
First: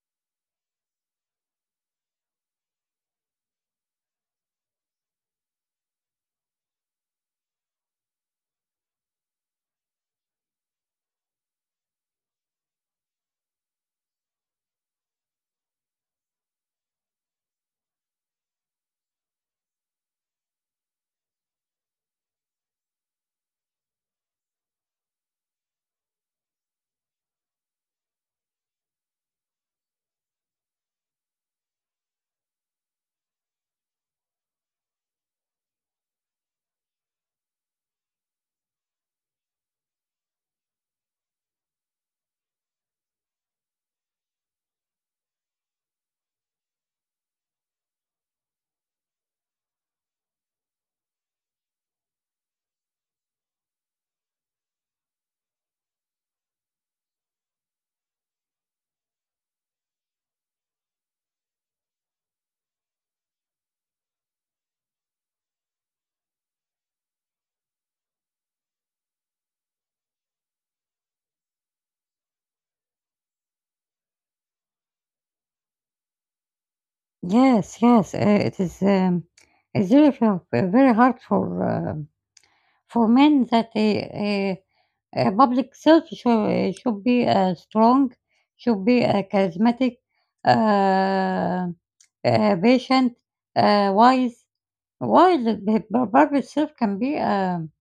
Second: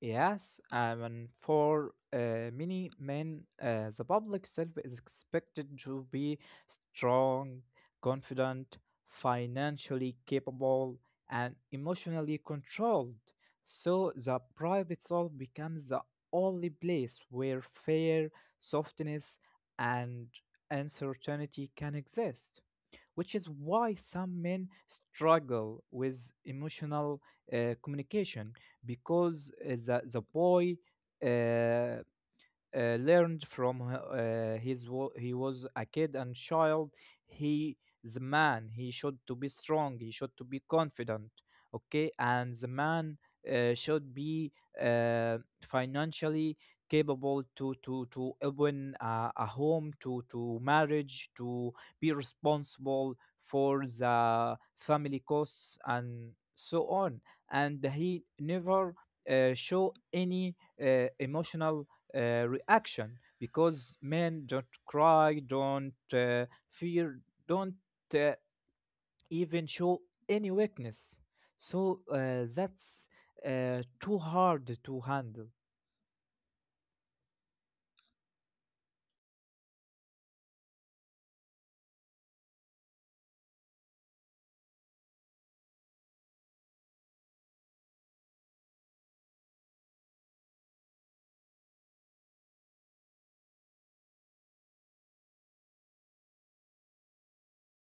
Yes, um, and for uh, many men, uh, the public self is expected to be strong, confident, financially capable, and emotionally controlled. So the private self becomes the only place where fear, softness, and uncertainty can exist, which is why some men struggle with emotional uh, communication, because uh, the, the boy uh, uh, learned from h- uh, his wo- he was a kid and child. He the man, he should to be strong, he should to be confident. Okay, and the man uh, should be uh, financially capable to to to open a, a home, to to marriage, to be responsible for the family costs and so on. And he never uh, show any uh, emotional uh, reaction, because men don't cry, don't uh, fear, don't uh, even show any weakness. So uh, that's uh, too hard to handle. Yes, yes, uh, it is. Um, it's very, very hard for uh, for men that a a public self should, should be uh, strong, should be uh, charismatic, uh, uh, patient, uh, wise. While the the p- private self can be um,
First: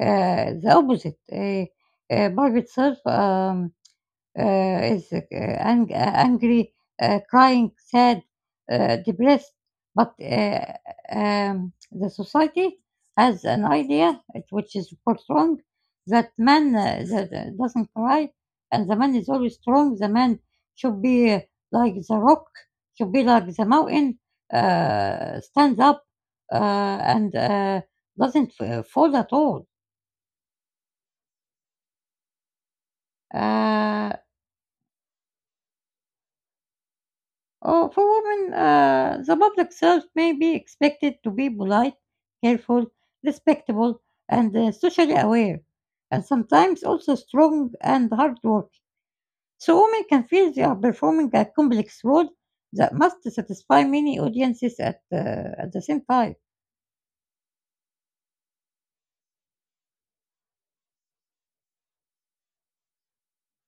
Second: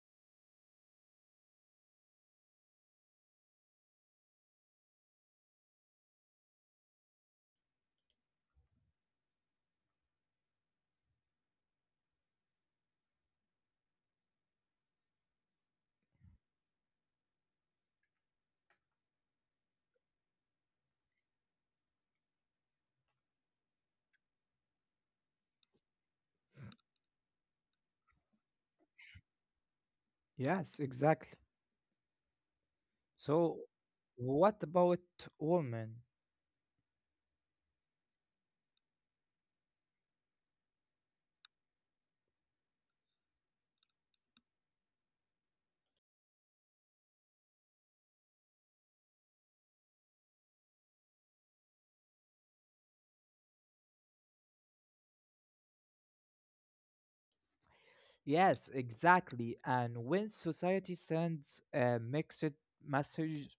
uh, the opposite. A uh, private self. Um, uh, is uh, ang- uh, angry, uh, crying, sad, uh, depressed. But uh, um, the society has an idea, it- which is of course wrong, that man uh, that uh, doesn't cry and the man is always strong. The man should be uh, like the rock, should be like the mountain, uh, stands up uh, and uh, doesn't f- fall at all. Yes, exactly. So, Uh, what about women? Oh, for women, uh, the public self may be expected to be polite, careful, respectable, and uh, socially aware, and sometimes also strong and hardworking. So women can feel they are performing a complex role that must satisfy many audiences at, uh, at the same time. Yes, exactly. And when society sends a mixed message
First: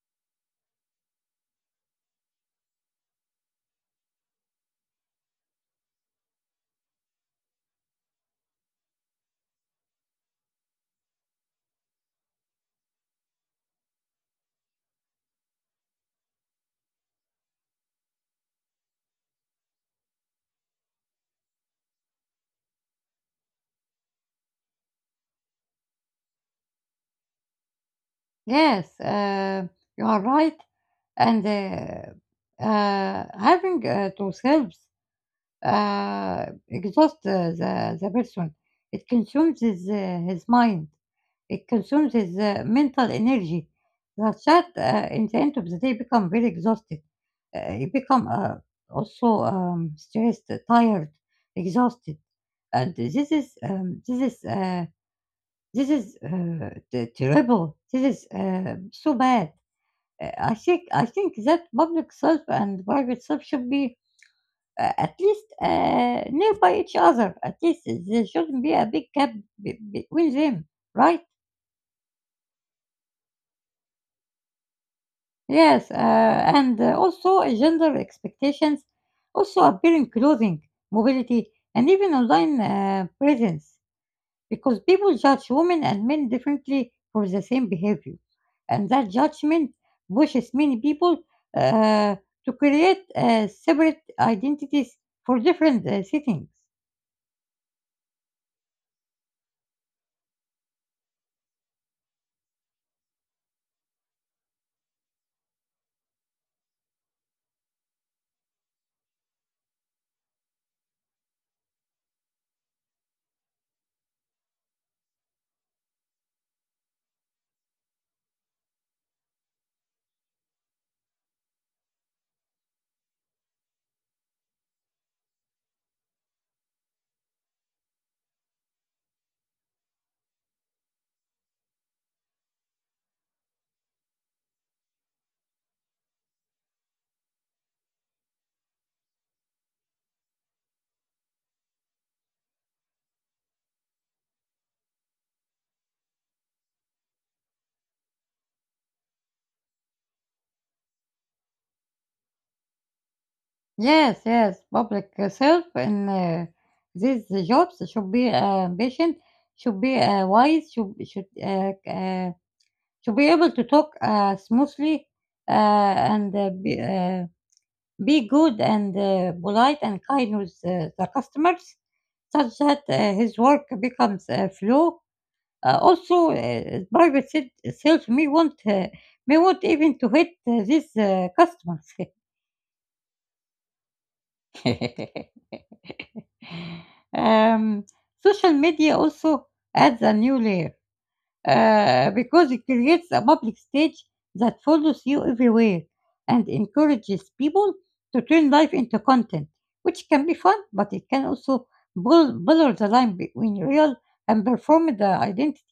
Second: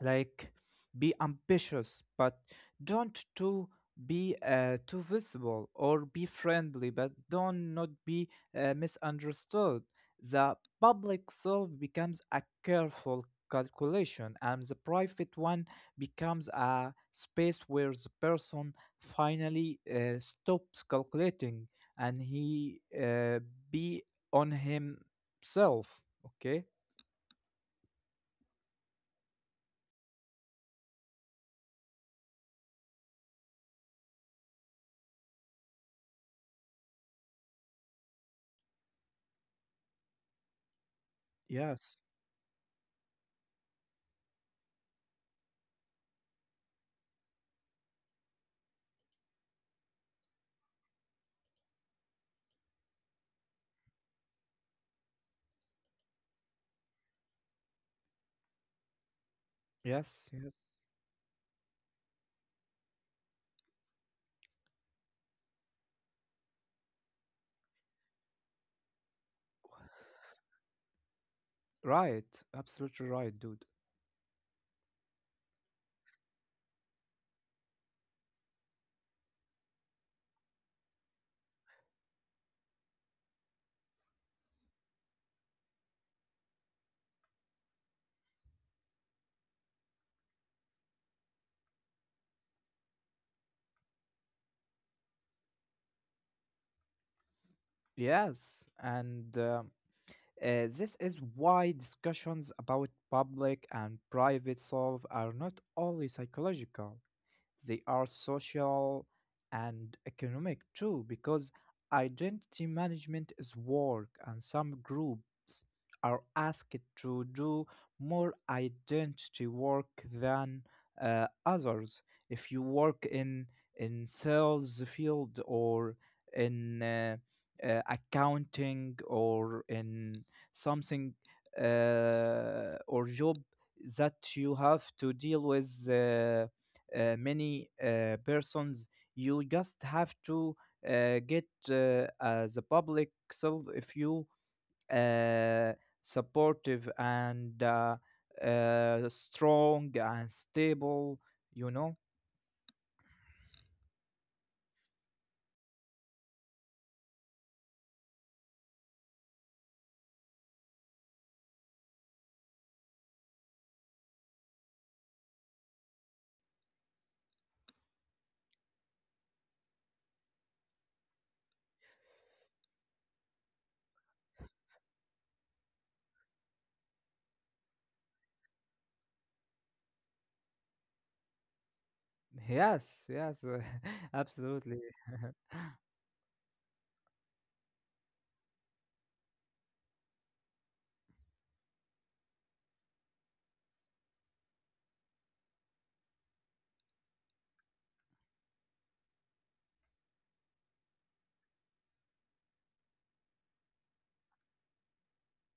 like be ambitious but don't to be uh, too visible, or be friendly but don't not be uh, misunderstood, the public self becomes a careful calculation, and the private one becomes a space where the person finally uh, stops calculating and he uh, be on himself, okay? Yes, uh, you are right, and uh, uh, having uh, to selves uh, exhaust the, the the person. It consumes his uh, his mind. It Yes. consumes his uh, mental energy. Such that uh, in the end of the day, become very exhausted. Uh, you become uh, also um, stressed, tired, exhausted, and this is um, this is uh, this is uh, t- terrible. This is uh, so bad. Uh, Yes, I yes. think I think that public self and private self should be uh, at least uh, nearby each other. At least there shouldn't be a big gap be- between them, right? Right, absolutely right, dude. Yes, uh, and uh, also uh, gender expectations also appear in clothing, mobility, and even online uh, presence because people judge women and men differently for the same behavior. And that judgment pushes many people uh, to create uh, separate identities for different uh, settings. Yes, and uh, Uh, this is why discussions about public and private solve are not only psychological, they are social and economic too, because identity management is work, and some groups are asked to do more identity work than uh, others. If you work in in sales field or in uh, uh, accounting or in something uh, or job that you have to deal with uh, uh, many uh, persons, you just have to uh, get uh, as a public self if you uh, supportive and uh, uh, strong and stable, you know? Yes, yes, public uh, self in uh, these jobs should be uh, patient, should be uh, wise, should should uh, uh, should be able to talk uh, smoothly uh, and uh, be, uh, be good and uh, polite and kind with uh, the customers, such that uh, his work becomes uh, flow. Uh, also, uh, private se- self may want uh, may want even to hit uh, these uh, customers. Yes, yes. *laughs* *laughs* Absolutely. *laughs* Um, Social media also adds a new layer uh, because it creates a public stage that follows you everywhere and encourages people to turn life into content, which can be fun, but it can also blur, blur the line between real and performed uh, identity.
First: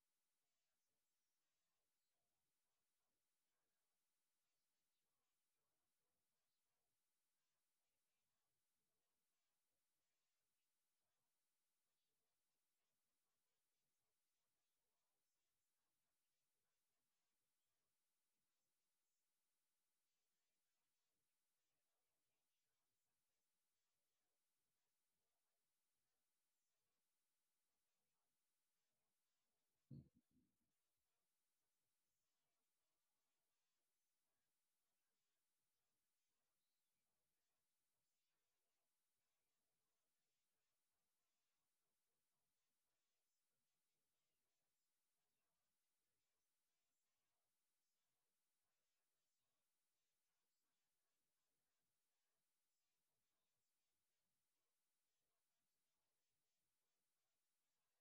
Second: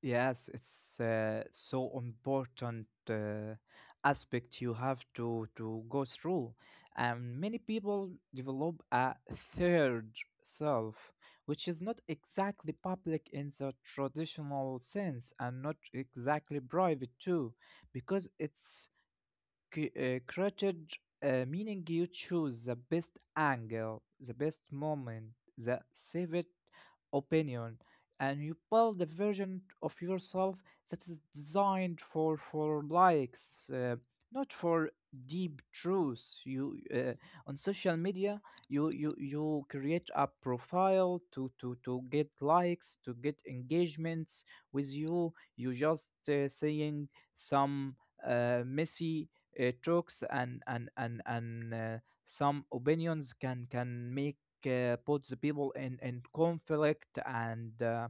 Yes, it's uh, so important uh, aspect you have to to go through. And many people develop a third self, which is not exactly public in the traditional sense and not exactly private too, because it's c- uh, created, uh, meaning you choose the best angle, the best moment, the saved opinion, and you build a version of yourself that is designed for for likes, uh, not for deep truths. You uh, on social media, you you you create a profile to to to get likes, to get engagements with you. You just uh, saying some uh, messy uh, talks, and and and and uh, some opinions can can make uh, put the people in in conflict, and uh,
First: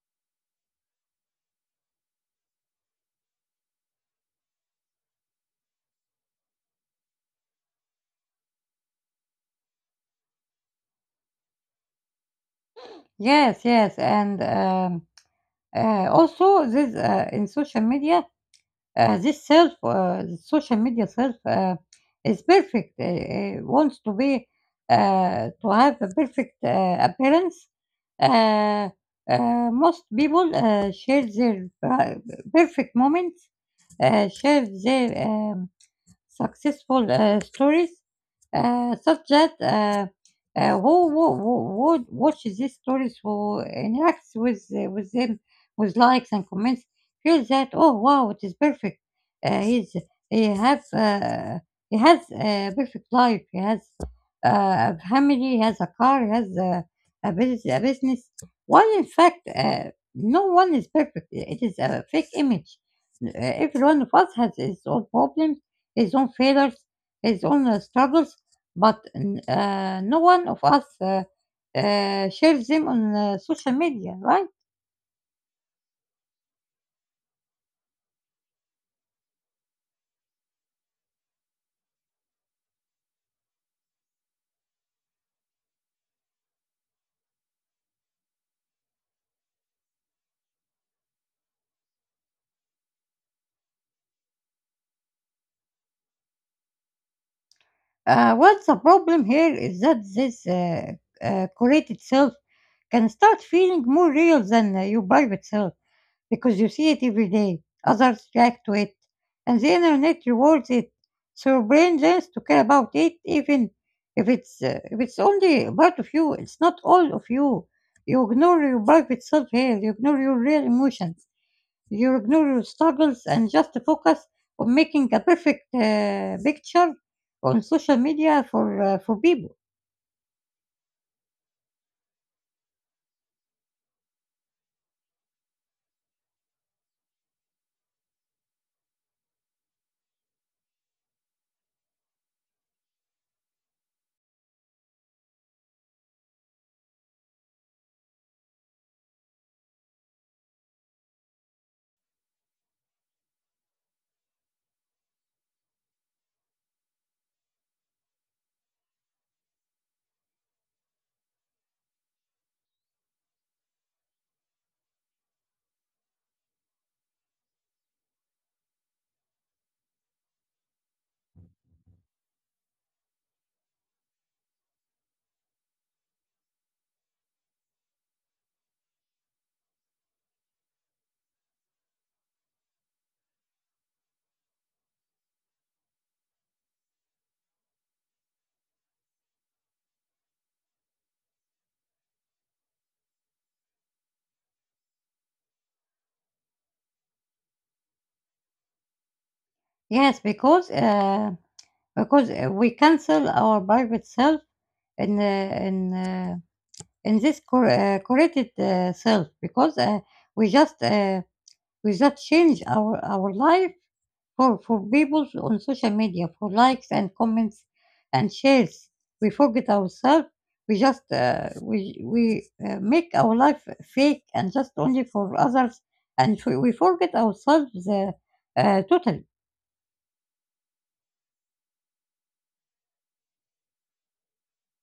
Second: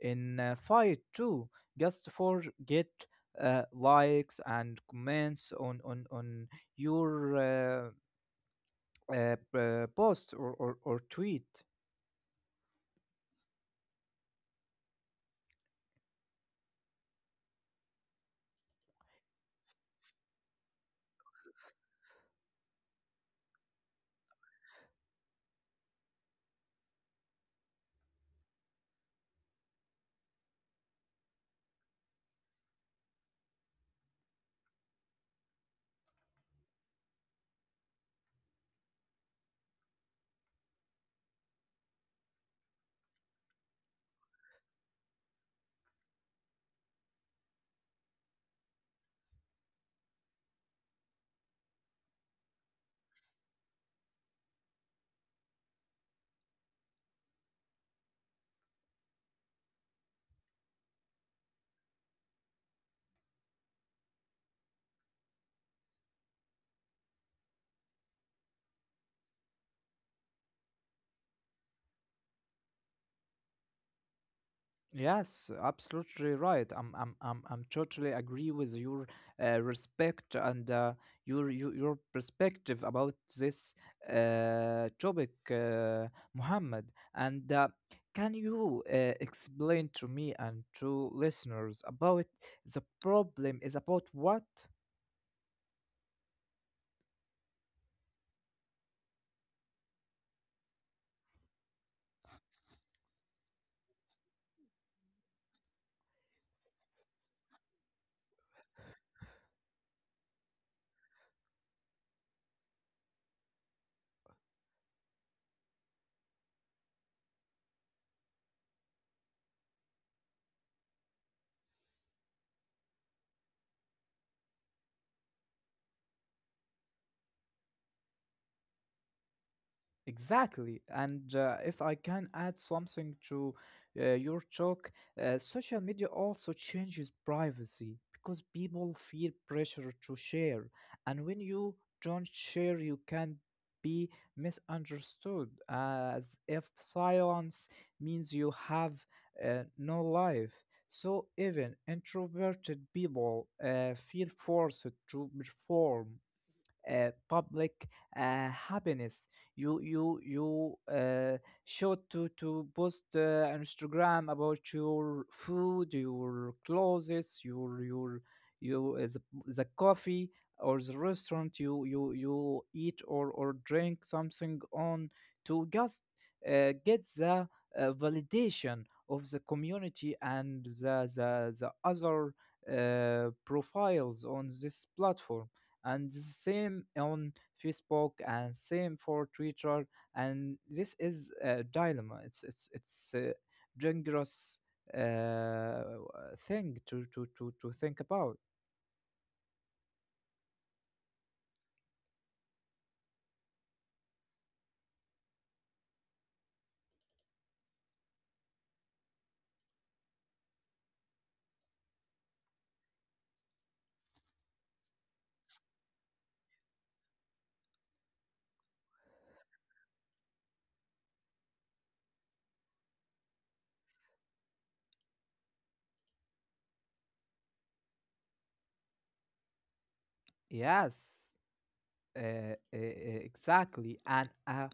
in uh, fight too, just for get uh, likes and comments on on on your uh, uh, uh, post, or, or or tweet. Yes, yes, and um, uh, also this uh, in social media Uh, this self, uh, the social media self, uh, is perfect. Uh, uh, wants to be uh, to have a perfect uh, appearance. Uh, uh, Most people uh, share their pri- perfect moments, uh, share their um, successful uh, stories, uh, such that uh, uh, who, who, who would watch these stories, who interacts with uh, with them, with likes and comments, feels that oh wow, it is perfect. Uh, he's he have uh, he has a perfect life. He has uh, a family. He has a car. He has a, a business. A business. While in fact, uh, no one is perfect. It is a fake image. Uh, every one of us has his own problems his own failures, his own uh, struggles, but uh, no one of us uh, uh, shares them on uh, social media, right? Yes, absolutely right. I'm, I'm, I'm, I'm totally agree with your uh, respect and uh, your, your your perspective about this uh, topic, uh, Muhammad. And uh, can you uh, explain to me and to listeners about the problem is about what? Uh, what's the problem here is that this uh, uh, curated self can start feeling more real than uh, your private self. Because you see it every day. Others react to it, and the internet rewards it. So your brain learns to care about it, even if it's uh, if it's only a part of you. It's not all of you. You ignore your private self-care. You ignore your real emotions. You ignore your struggles and just focus on making a perfect uh, picture on social media for uh, for people. Exactly. And uh, if I can add something to uh, your talk, uh, social media also changes privacy because people feel pressure to share. And when you don't share, you can be misunderstood, as if silence means you have uh, no life. So even introverted people uh, feel forced to perform uh, public uh, happiness. You you you uh, show to to post uh, on Instagram about your food, your clothes, your your you uh, the, the coffee or the restaurant you you you eat or or drink something on, to just uh, get the uh, validation of the community and the the, the other uh, profiles on this platform, and the same on Facebook and same for Twitter. And this is a dilemma, it's it's it's a dangerous uh, thing to to to to think about. Yes, because uh, because uh, we cancel our private self in uh, in. Uh, in this cor- uh, curated uh, self because uh, we just uh, we just change our our life for for people on social media for likes and comments and shares we forget ourselves we just uh, we we uh, make our life fake and just only for others and we we forget ourselves uh, uh, totally. Yes, uh, uh, exactly. and uh,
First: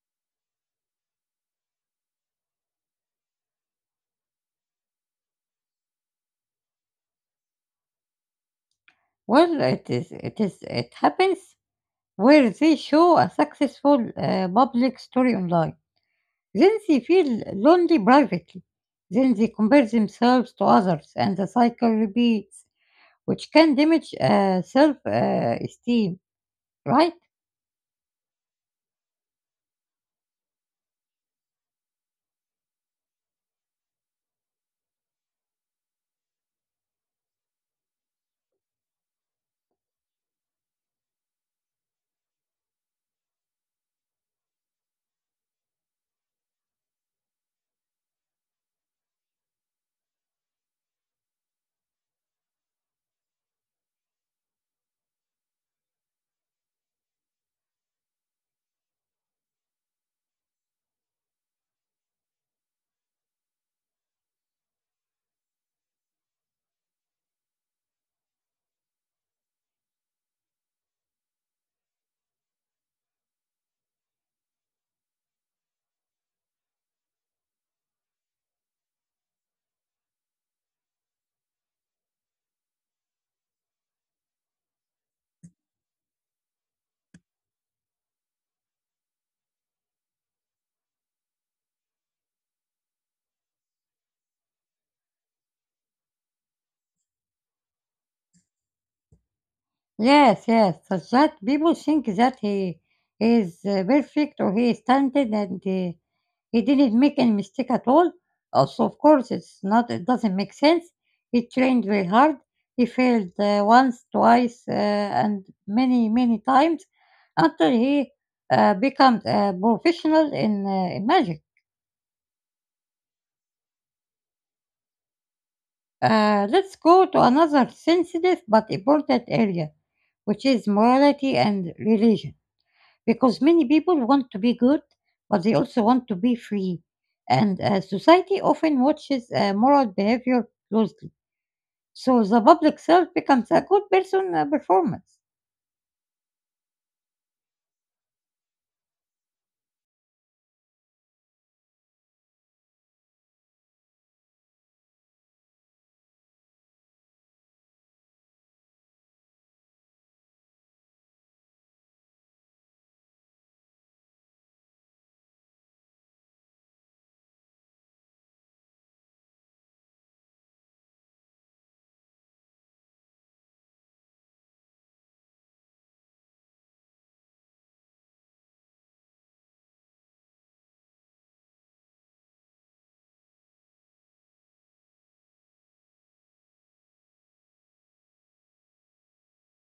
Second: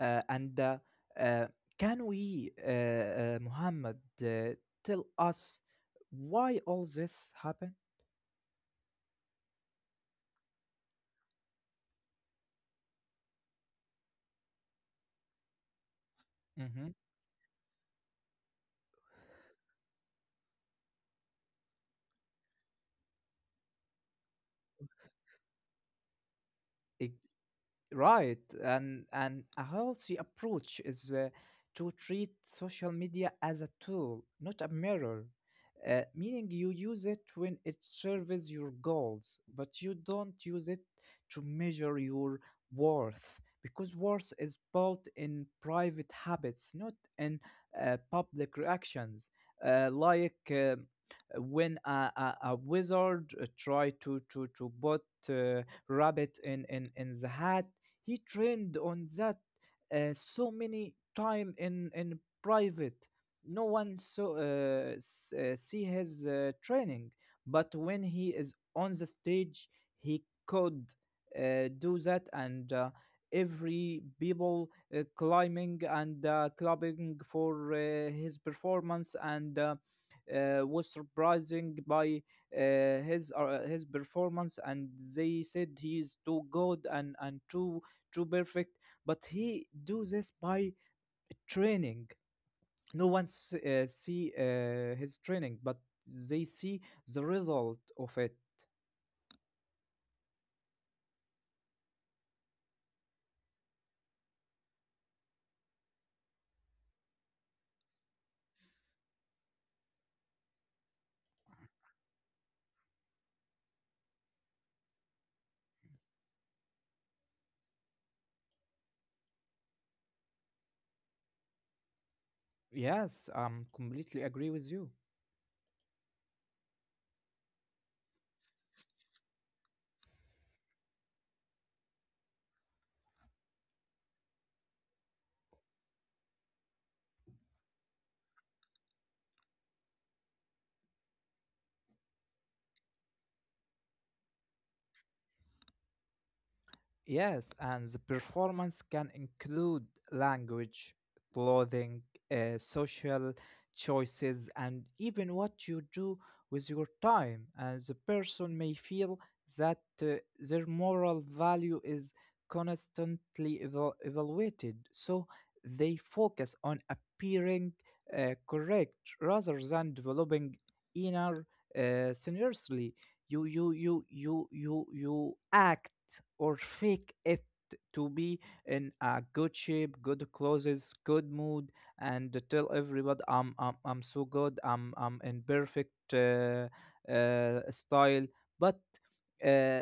uh, and uh, uh, can we uh, uh, Muhammad, uh, tell us why all this happened? Well, it is it is it happens where they show a successful uh, public story online. Then Mhm. they feel lonely privately. Then they compare themselves to others, and the cycle repeats, which can damage uh, self uh, esteem, right? Right, and and a healthy approach is uh, to treat social media as a tool, not a mirror. Uh, meaning you use it when it serves your goals, but you don't use it to measure your worth, because worth is built in private habits, not in uh, public reactions. Uh, like uh, when a, a, a wizard uh, tried to to to put uh, rabbit in in in the hat, he trained on that uh, so many time in in private. No one so uh, s- uh, see his uh, training, but when he is on the stage, he could uh, do that, and uh, every people uh, climbing and uh, clapping for uh, his performance and. Uh, uh, was surprising by uh, his uh, his performance, and they said he is too good and and too too perfect, but he do this by training. No one s- uh, see uh, his training, but they see the result of it. Yes, yes. Such that people think that he is uh, perfect or he is talented and uh, he didn't make any mistake at all. Also, of course, it's not. It doesn't make sense. He trained very hard. He failed uh, once, twice, uh, and many, many times until he uh, becomes a professional in, uh, in magic. Yes, I'm completely agree with you. Uh, let's go to another sensitive but important area, which is morality and religion. Because many people want to be good, but they also want to be free. And uh, society often watches uh, moral behavior closely. So the public self becomes a good person uh, performance. Yes, and the performance can include language, clothing, uh, social choices, and even what you do with your time. And the person may feel that uh, their moral value is constantly eval- evaluated, so they focus on appearing uh, correct rather than developing inner uh, sincerity. You you you you you you act or fake it to be in a good shape, good clothes, good mood, and tell everybody I'm i'm, I'm so good, i'm i'm in perfect uh, uh, style. But uh,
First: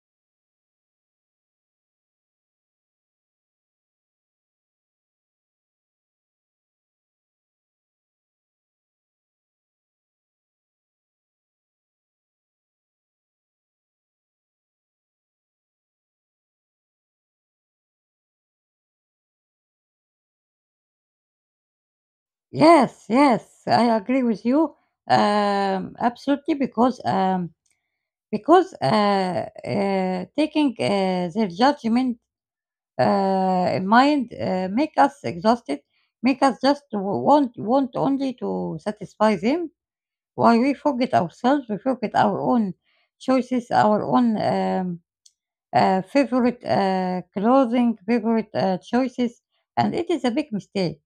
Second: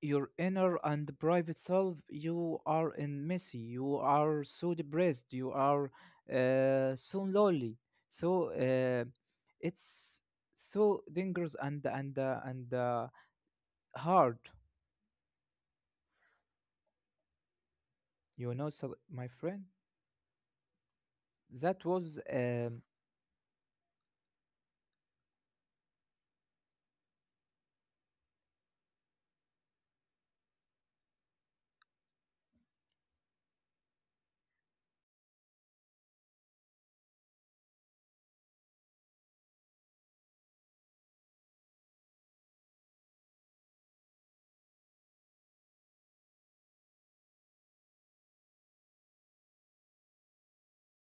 your inner and private self, you are in messy, you are so depressed, you are uh, so lonely. So uh, it's so dangerous and and uh, and uh, hard, you know, so my friend. That was um, Yes, yes, I agree with you. Um, absolutely, because um, because uh, uh, taking uh, their judgment uh, in mind uh, make us exhausted, make us just w- want want only to satisfy them. Why we forget ourselves, we forget our own choices, our own um, uh, favorite uh, clothing, favorite uh, choices, and it is a big mistake.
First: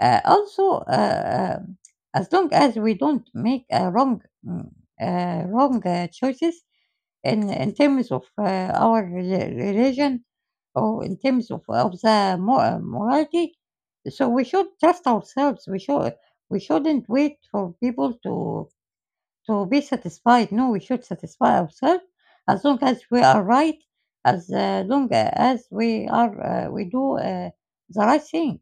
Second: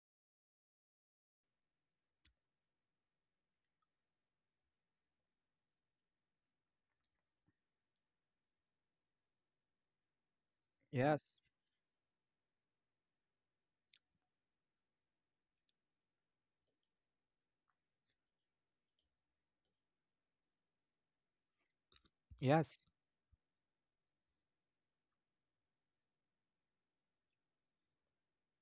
Uh, also, uh, um, as long as we don't make uh, wrong mm, uh, wrong uh, choices in in terms of uh, our reli- religion or in yes, terms of, of the mor- morality, so we should trust ourselves. We should we shouldn't wait for people to to be satisfied. No, we should satisfy ourselves as yes, long as we are right, as uh, long as we are uh, we do uh, the right thing.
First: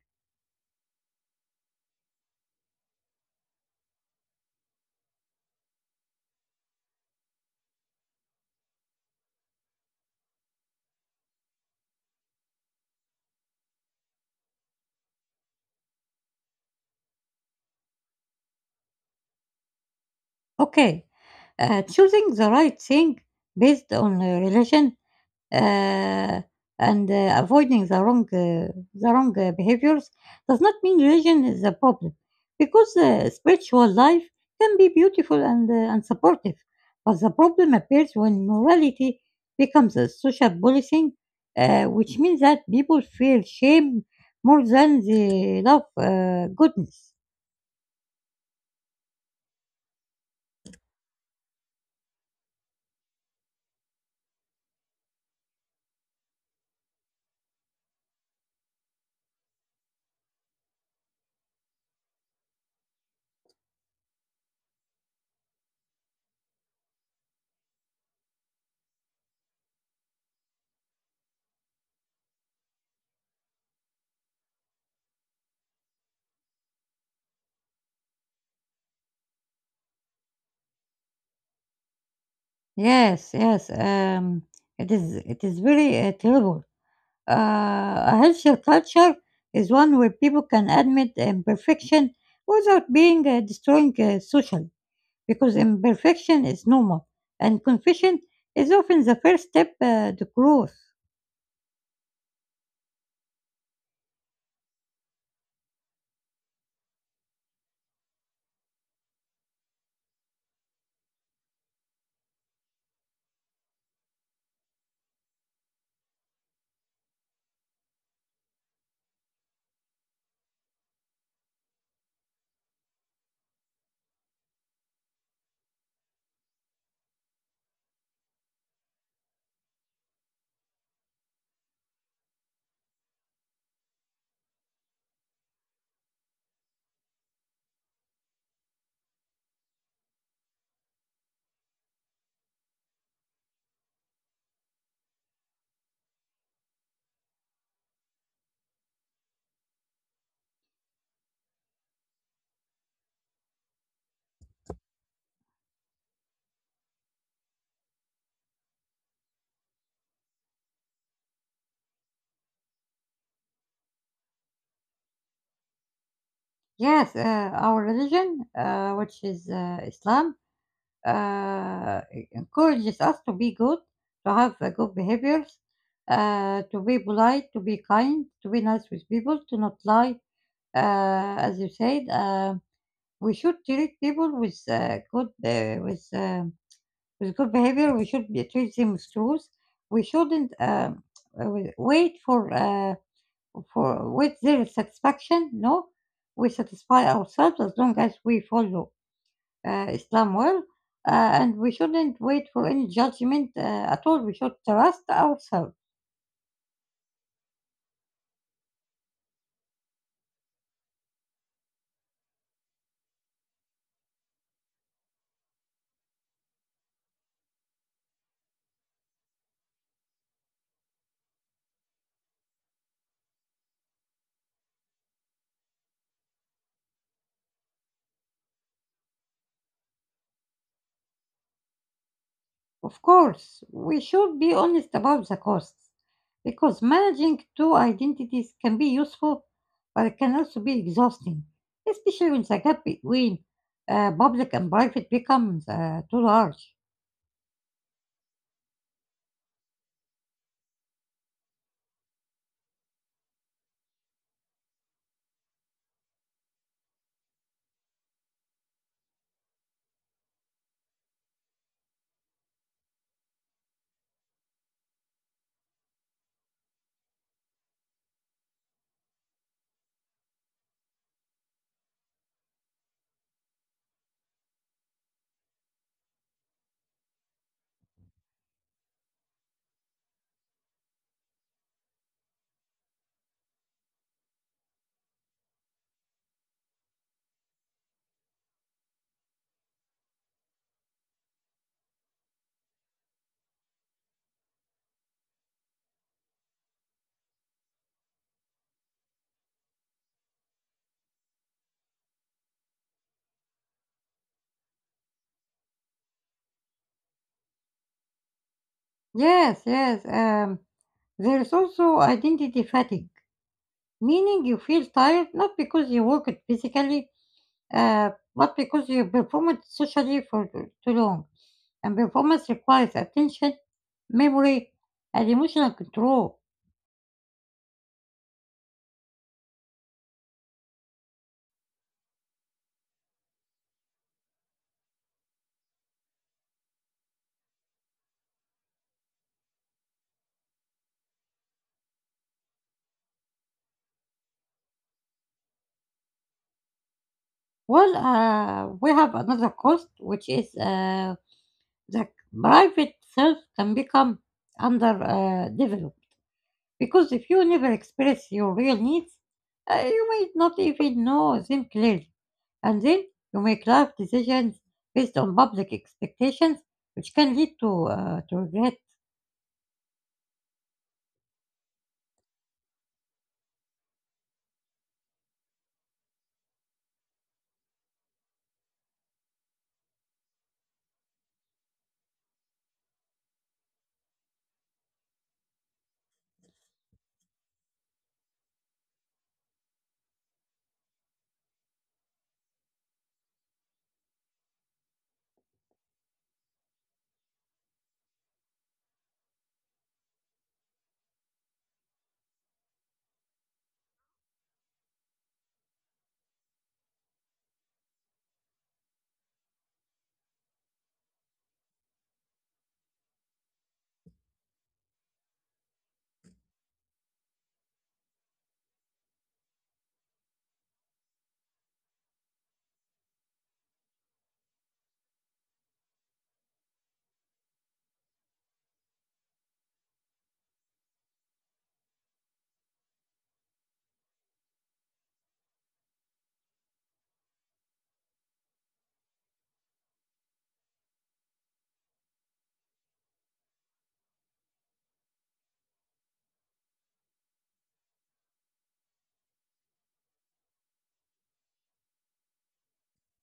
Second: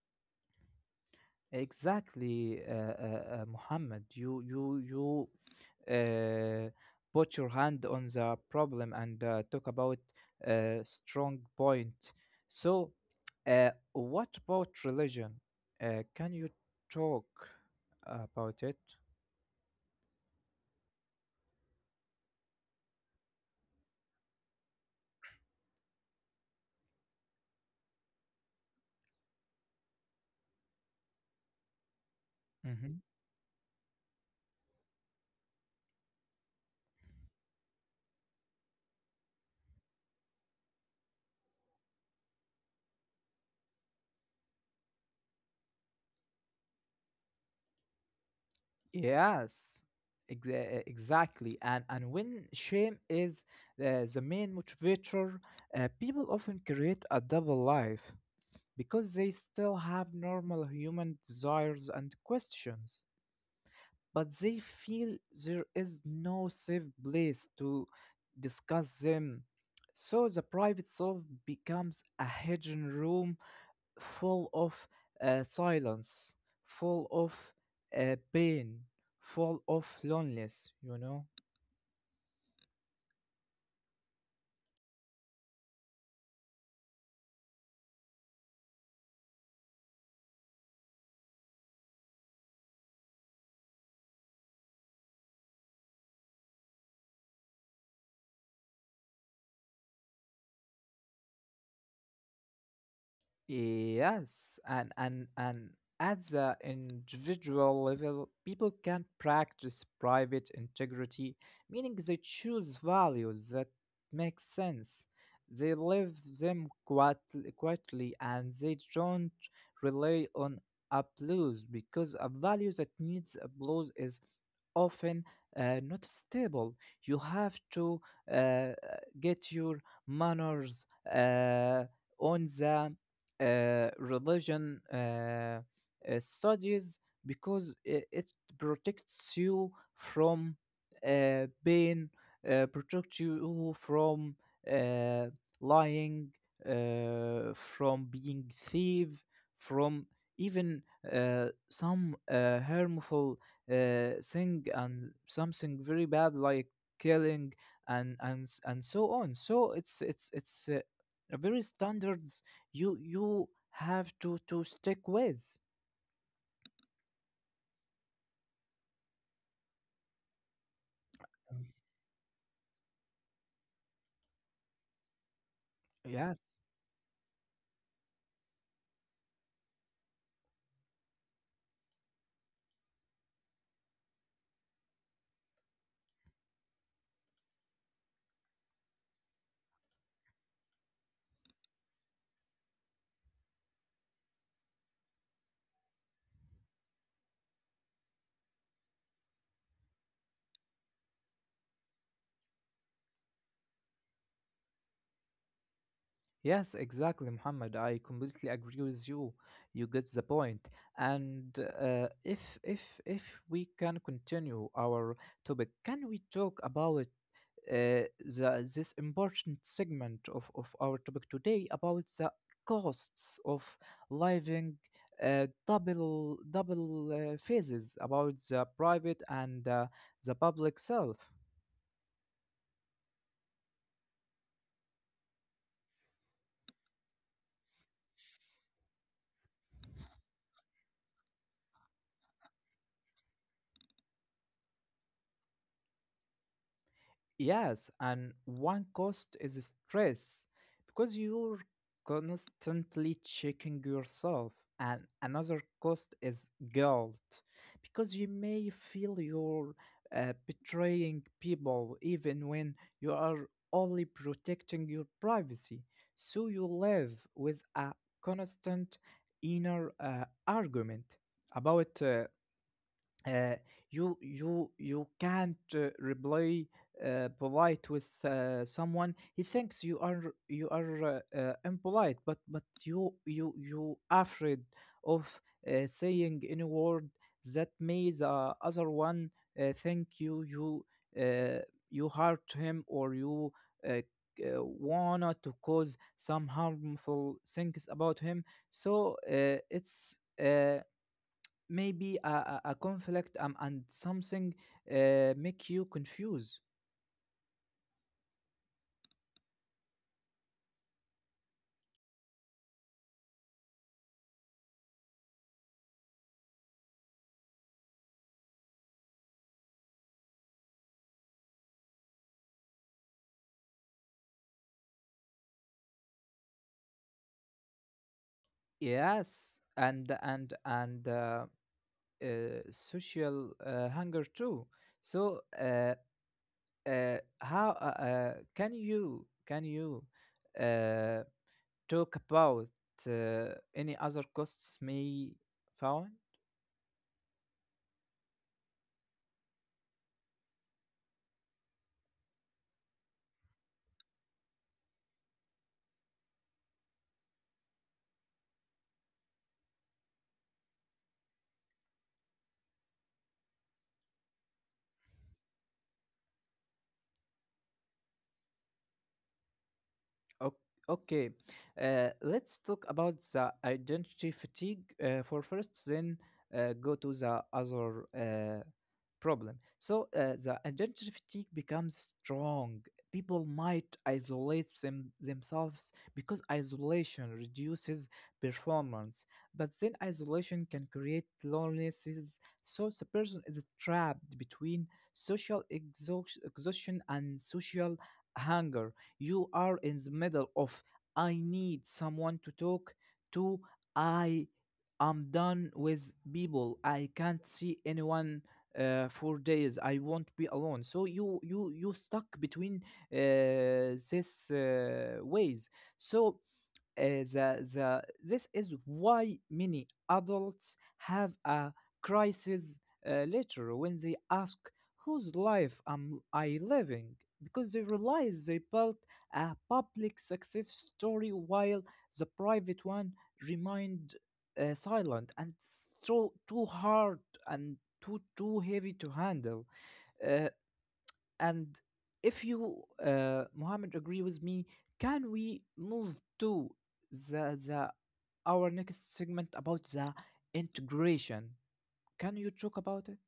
exactly, uh, uh, uh, Muhammad. You you you uh, put your hand on the problem and uh, talk about a strong point. So, uh, what about religion? Uh, can you talk about it? Okay, uh, choosing the right thing based on uh, religion uh, and uh, avoiding the wrong uh, the wrong uh, behaviors does not mean religion is a problem because Mm-hmm. uh, spiritual life can be beautiful and, uh, and supportive, but the problem appears when morality becomes a social policing, uh, which means that people feel shame more than they love uh, goodness. Yes, exa- exactly. And and when shame is uh, the main motivator, uh, people often create a double life because they still have normal human desires and questions, but they feel there is no safe place to discuss them. So the private self becomes a hidden room full of uh, silence, full of uh, pain, full of loneliness, you know? Yes, yes, um, it is it is very uh, terrible. Uh, a healthier culture is one where people can admit imperfection without being uh, destroying uh, socially, because imperfection is normal, and confession is often the first step uh, to growth. Yes, and and and at the individual level, people can practice private integrity, meaning they choose values that make sense. They live them quietly, quietly, and they don't rely on applause, because a value that needs applause is often uh, not stable. You have to uh, get your manners uh, on the uh, religion uh, uh, studies, because it, it protects you from uh, pain, uh, protects you from uh, lying, uh, from being thief, from even uh, some uh, harmful uh, thing, and something very bad like killing and and s- and so on. So it's it's it's uh, a very standard you you have to to stick with. Yes, uh, our religion, uh, which is uh, Islam, uh, encourages us to be good, to have uh, good behaviors, Yes. uh, to be polite, to be kind, to be nice with people, to not lie, uh, as you said. Um, We should treat people with uh, good uh, with um with good behavior. We should be- treat them with truth. We shouldn't um, uh, we- wait for uh, for with their satisfaction. No, we satisfy ourselves as long as we follow uh, Islam well, uh, and we shouldn't wait for any judgment uh, at all. We should trust ourselves. Yes, exactly, Muhammad. I completely agree with you. You get the point. And uh, if if if we can continue our topic, can we talk about uh, the this important segment of of our topic today about the costs of living uh, double double uh, phases about the private and uh, the public self? Of course, we should be honest about the costs because managing two identities can be useful, but it can also be exhausting, especially when the gap between uh, public and private becomes uh, too large. Yes, and one cost is stress because you're constantly checking yourself, and another cost is guilt because you may feel you're uh, betraying people even when you are only protecting your privacy. So you live with a constant inner uh, argument about uh, uh, you you you can't uh, reply uh, polite with uh, someone he thinks you are you are uh, uh, impolite but but you you you afraid of uh, saying any word that may the other one uh, think you you uh, you hurt him or you uh, c- uh, wanna to cause some harmful things about him so uh, it's uh, maybe a, a, a conflict um, and something uh, make you confused. Yes, yes, um, there is also identity fatigue, meaning you feel tired not because you worked physically, uh, but because you performed socially for too too long. And performance requires attention, memory, and emotional control. Yes, and and and uh, uh, social uh, hunger too. So uh, uh, how uh, uh, can you can you uh, talk about uh, any other costs may found? Well, uh, we have another cost, which is uh, the private self can become under uh, developed. Because if you never express your real needs, uh, you might not even know them clearly. And then you make life decisions based on public expectations, which can lead to, uh, to regret. Ok- okay uh, let's talk about the identity fatigue uh, for first, then uh, go to the other uh, problem. So uh, the identity fatigue becomes strong. People might isolate them, themselves because isolation reduces performance, but then isolation can create loneliness. So the person is trapped between social exhaust- exhaustion and social hunger. You are in the middle of I need someone to talk to. I am done with people. I can't see anyone uh, for days, I won't be alone, so you you you stuck between uh, this uh, ways. So uh, the the this is why many adults have a crisis uh, later when they ask whose life am I living, because they realize they built a public success story while the private one remained uh, silent and so too hard and too too heavy to handle. Uh, and if you, uh, Mohammed, agree with me, can we move to the, the our next segment about the integration? Can you talk about it?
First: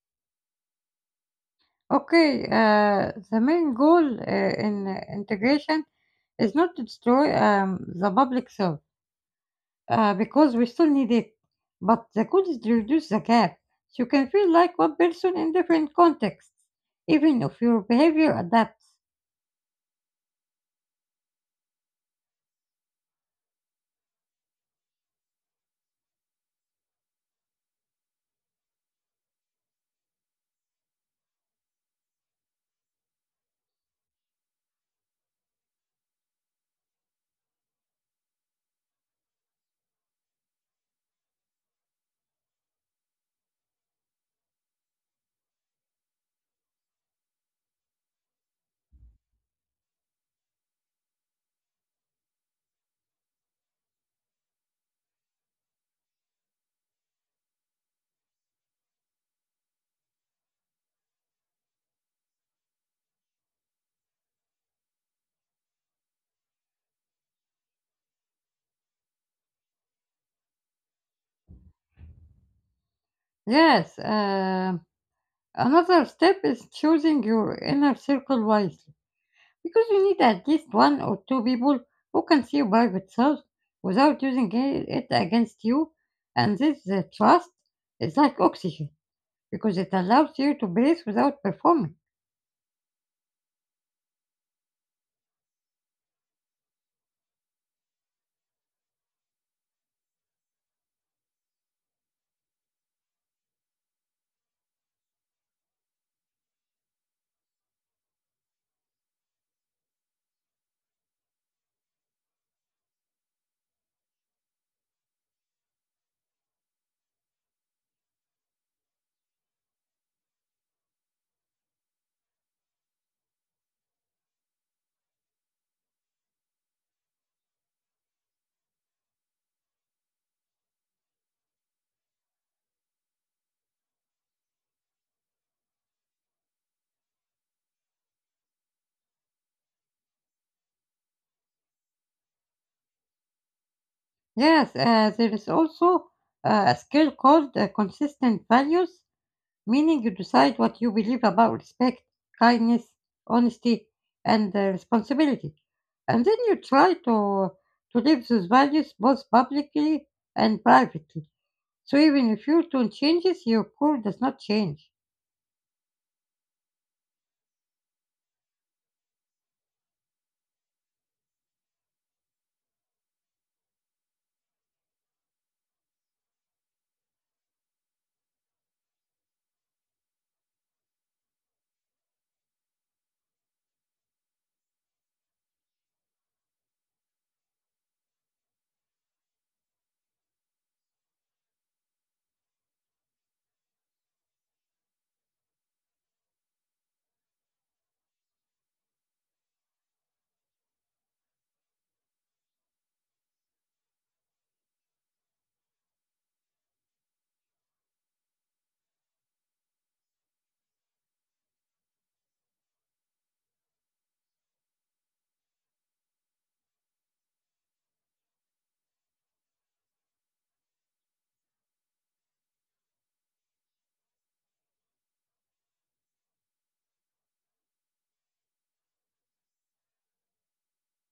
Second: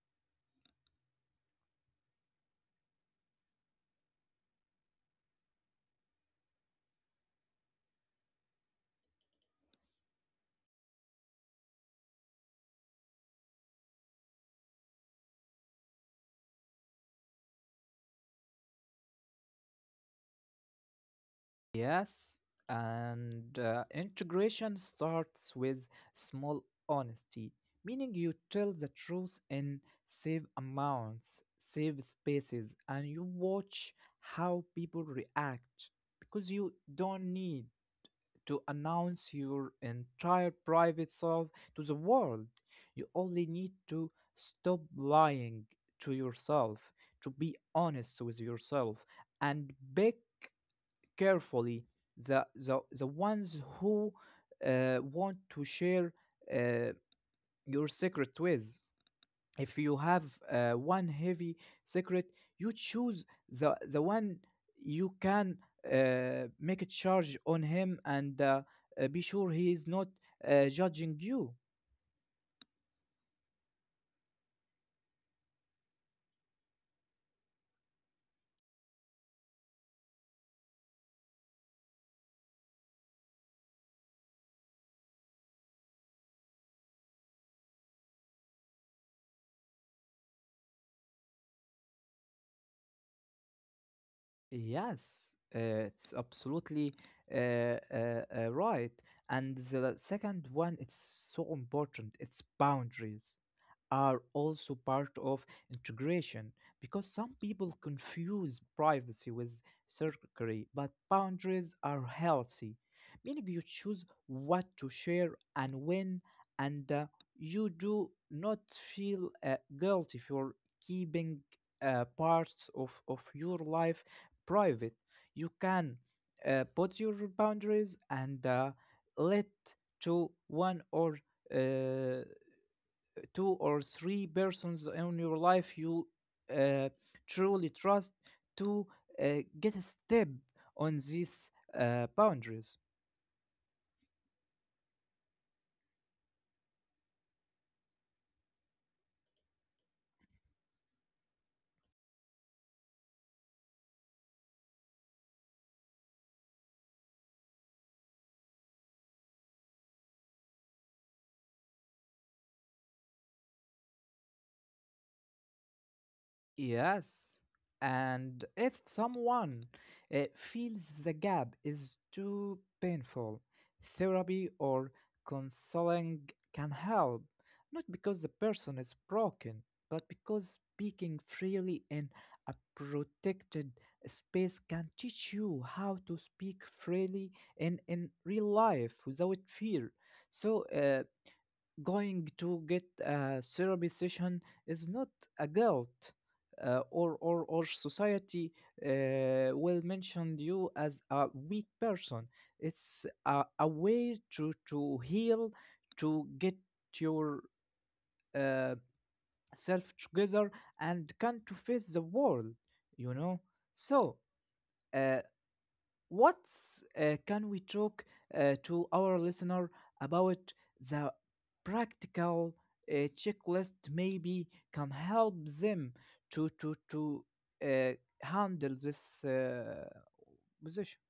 Okay, uh, the main goal uh, in uh, integration is not to destroy um, the public soul, uh, because we still need it. But the goal is to reduce the gap, so you can feel like one person in different contexts, even if your behavior adapts. Yes, and uh, integration starts with small honesty, meaning you tell the truth in safe amounts, safe spaces, and you watch how people react, because you don't need to announce your entire private self to the world. You only need to stop lying to yourself, to be honest with yourself, and pick carefully the the, the ones who uh, want to share uh, your secret with, if you have uh, one heavy secret. You choose the the one you can uh, make a charge on him, and uh, uh, be sure he is not uh, judging you. Yes, um, another step is choosing your inner circle wisely because you need at least one or two people who can see your private self without using i- it against you. And this uh, trust is like oxygen because it allows you to breathe without performing. Yes, uh, it's absolutely uh, uh, uh, right. And the second one, it's so important, it's boundaries are also part of integration, because some people confuse privacy with secrecy, but boundaries are healthy, meaning you choose what to share and when, and uh, you do not feel uh, guilty for keeping uh, parts of, of your life private. You can uh, put your boundaries and uh, let to one or uh, two or three persons in your life you uh, truly trust to uh, get a step on these uh, boundaries. Yes, uh, there is also uh, a skill called uh, consistent values, meaning you decide what you believe about respect, kindness, honesty, and uh, responsibility. And then you try to, to live those values both publicly and privately. So even if your tone changes, your core does not change. Yes. And if someone uh, feels the gap is too painful, therapy or counseling can help. Not because the person is broken, but because speaking freely in a protected space can teach you how to speak freely in, in real life without fear. So, uh, going to get a therapy session is not a guilt uh, or, or, or society uh, will mention you as a weak person. It's a, a way to, to heal, to get your uh, self together and can to face the world, you know. So, uh, what uh, can we talk uh, to our listener about the practical uh, checklist maybe can help them to to to uh, handle this uh, position?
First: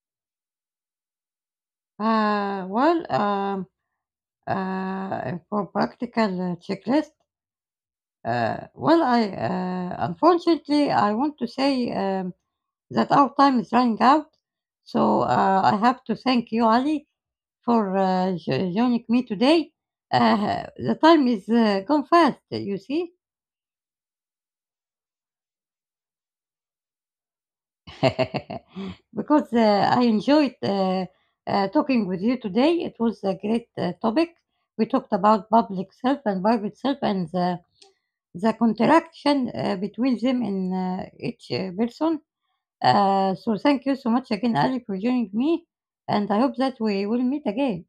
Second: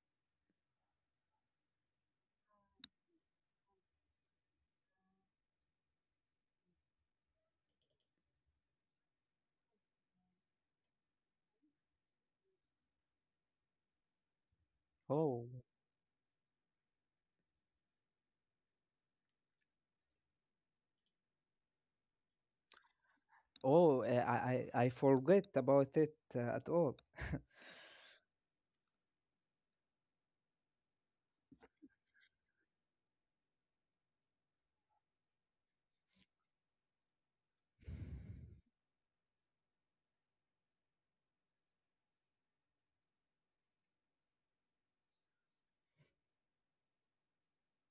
Uh, well, um, uh, for practical uh, checklist, Uh, well, I uh, unfortunately I want to say um, that our time is running out, so Oh, uh, I have to thank you, Ali, for uh, jo- joining me today. Uh, the time is uh, gone fast, you see, oh, uh, I, I I forget about it uh, at all. *laughs* *laughs* because uh, I enjoyed uh, uh, talking with you today. It was a great uh, topic. We talked about public self and private self and the, the contraction uh, between them in uh, each uh, person. Uh, so thank you so much again, Ali, for joining me, and I hope that we will meet again.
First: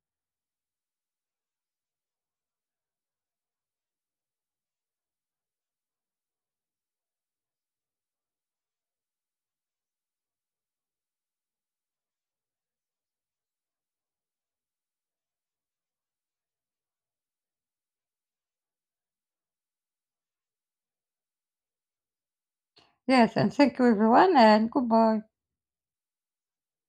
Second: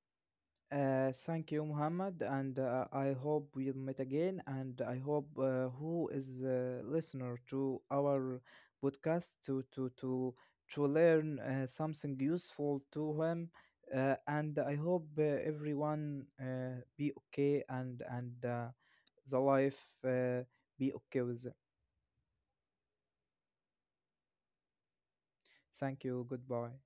Uh, thank you, Muhammad, and uh, I hope we'll meet again. And I hope uh, who is a listener to our podcast to to to to learn uh, something useful to him. Uh, and I hope uh, everyone uh, be okay, and and uh, the life uh, be okay with them. Yes, and thank you everyone, and goodbye. Thank you. Goodbye.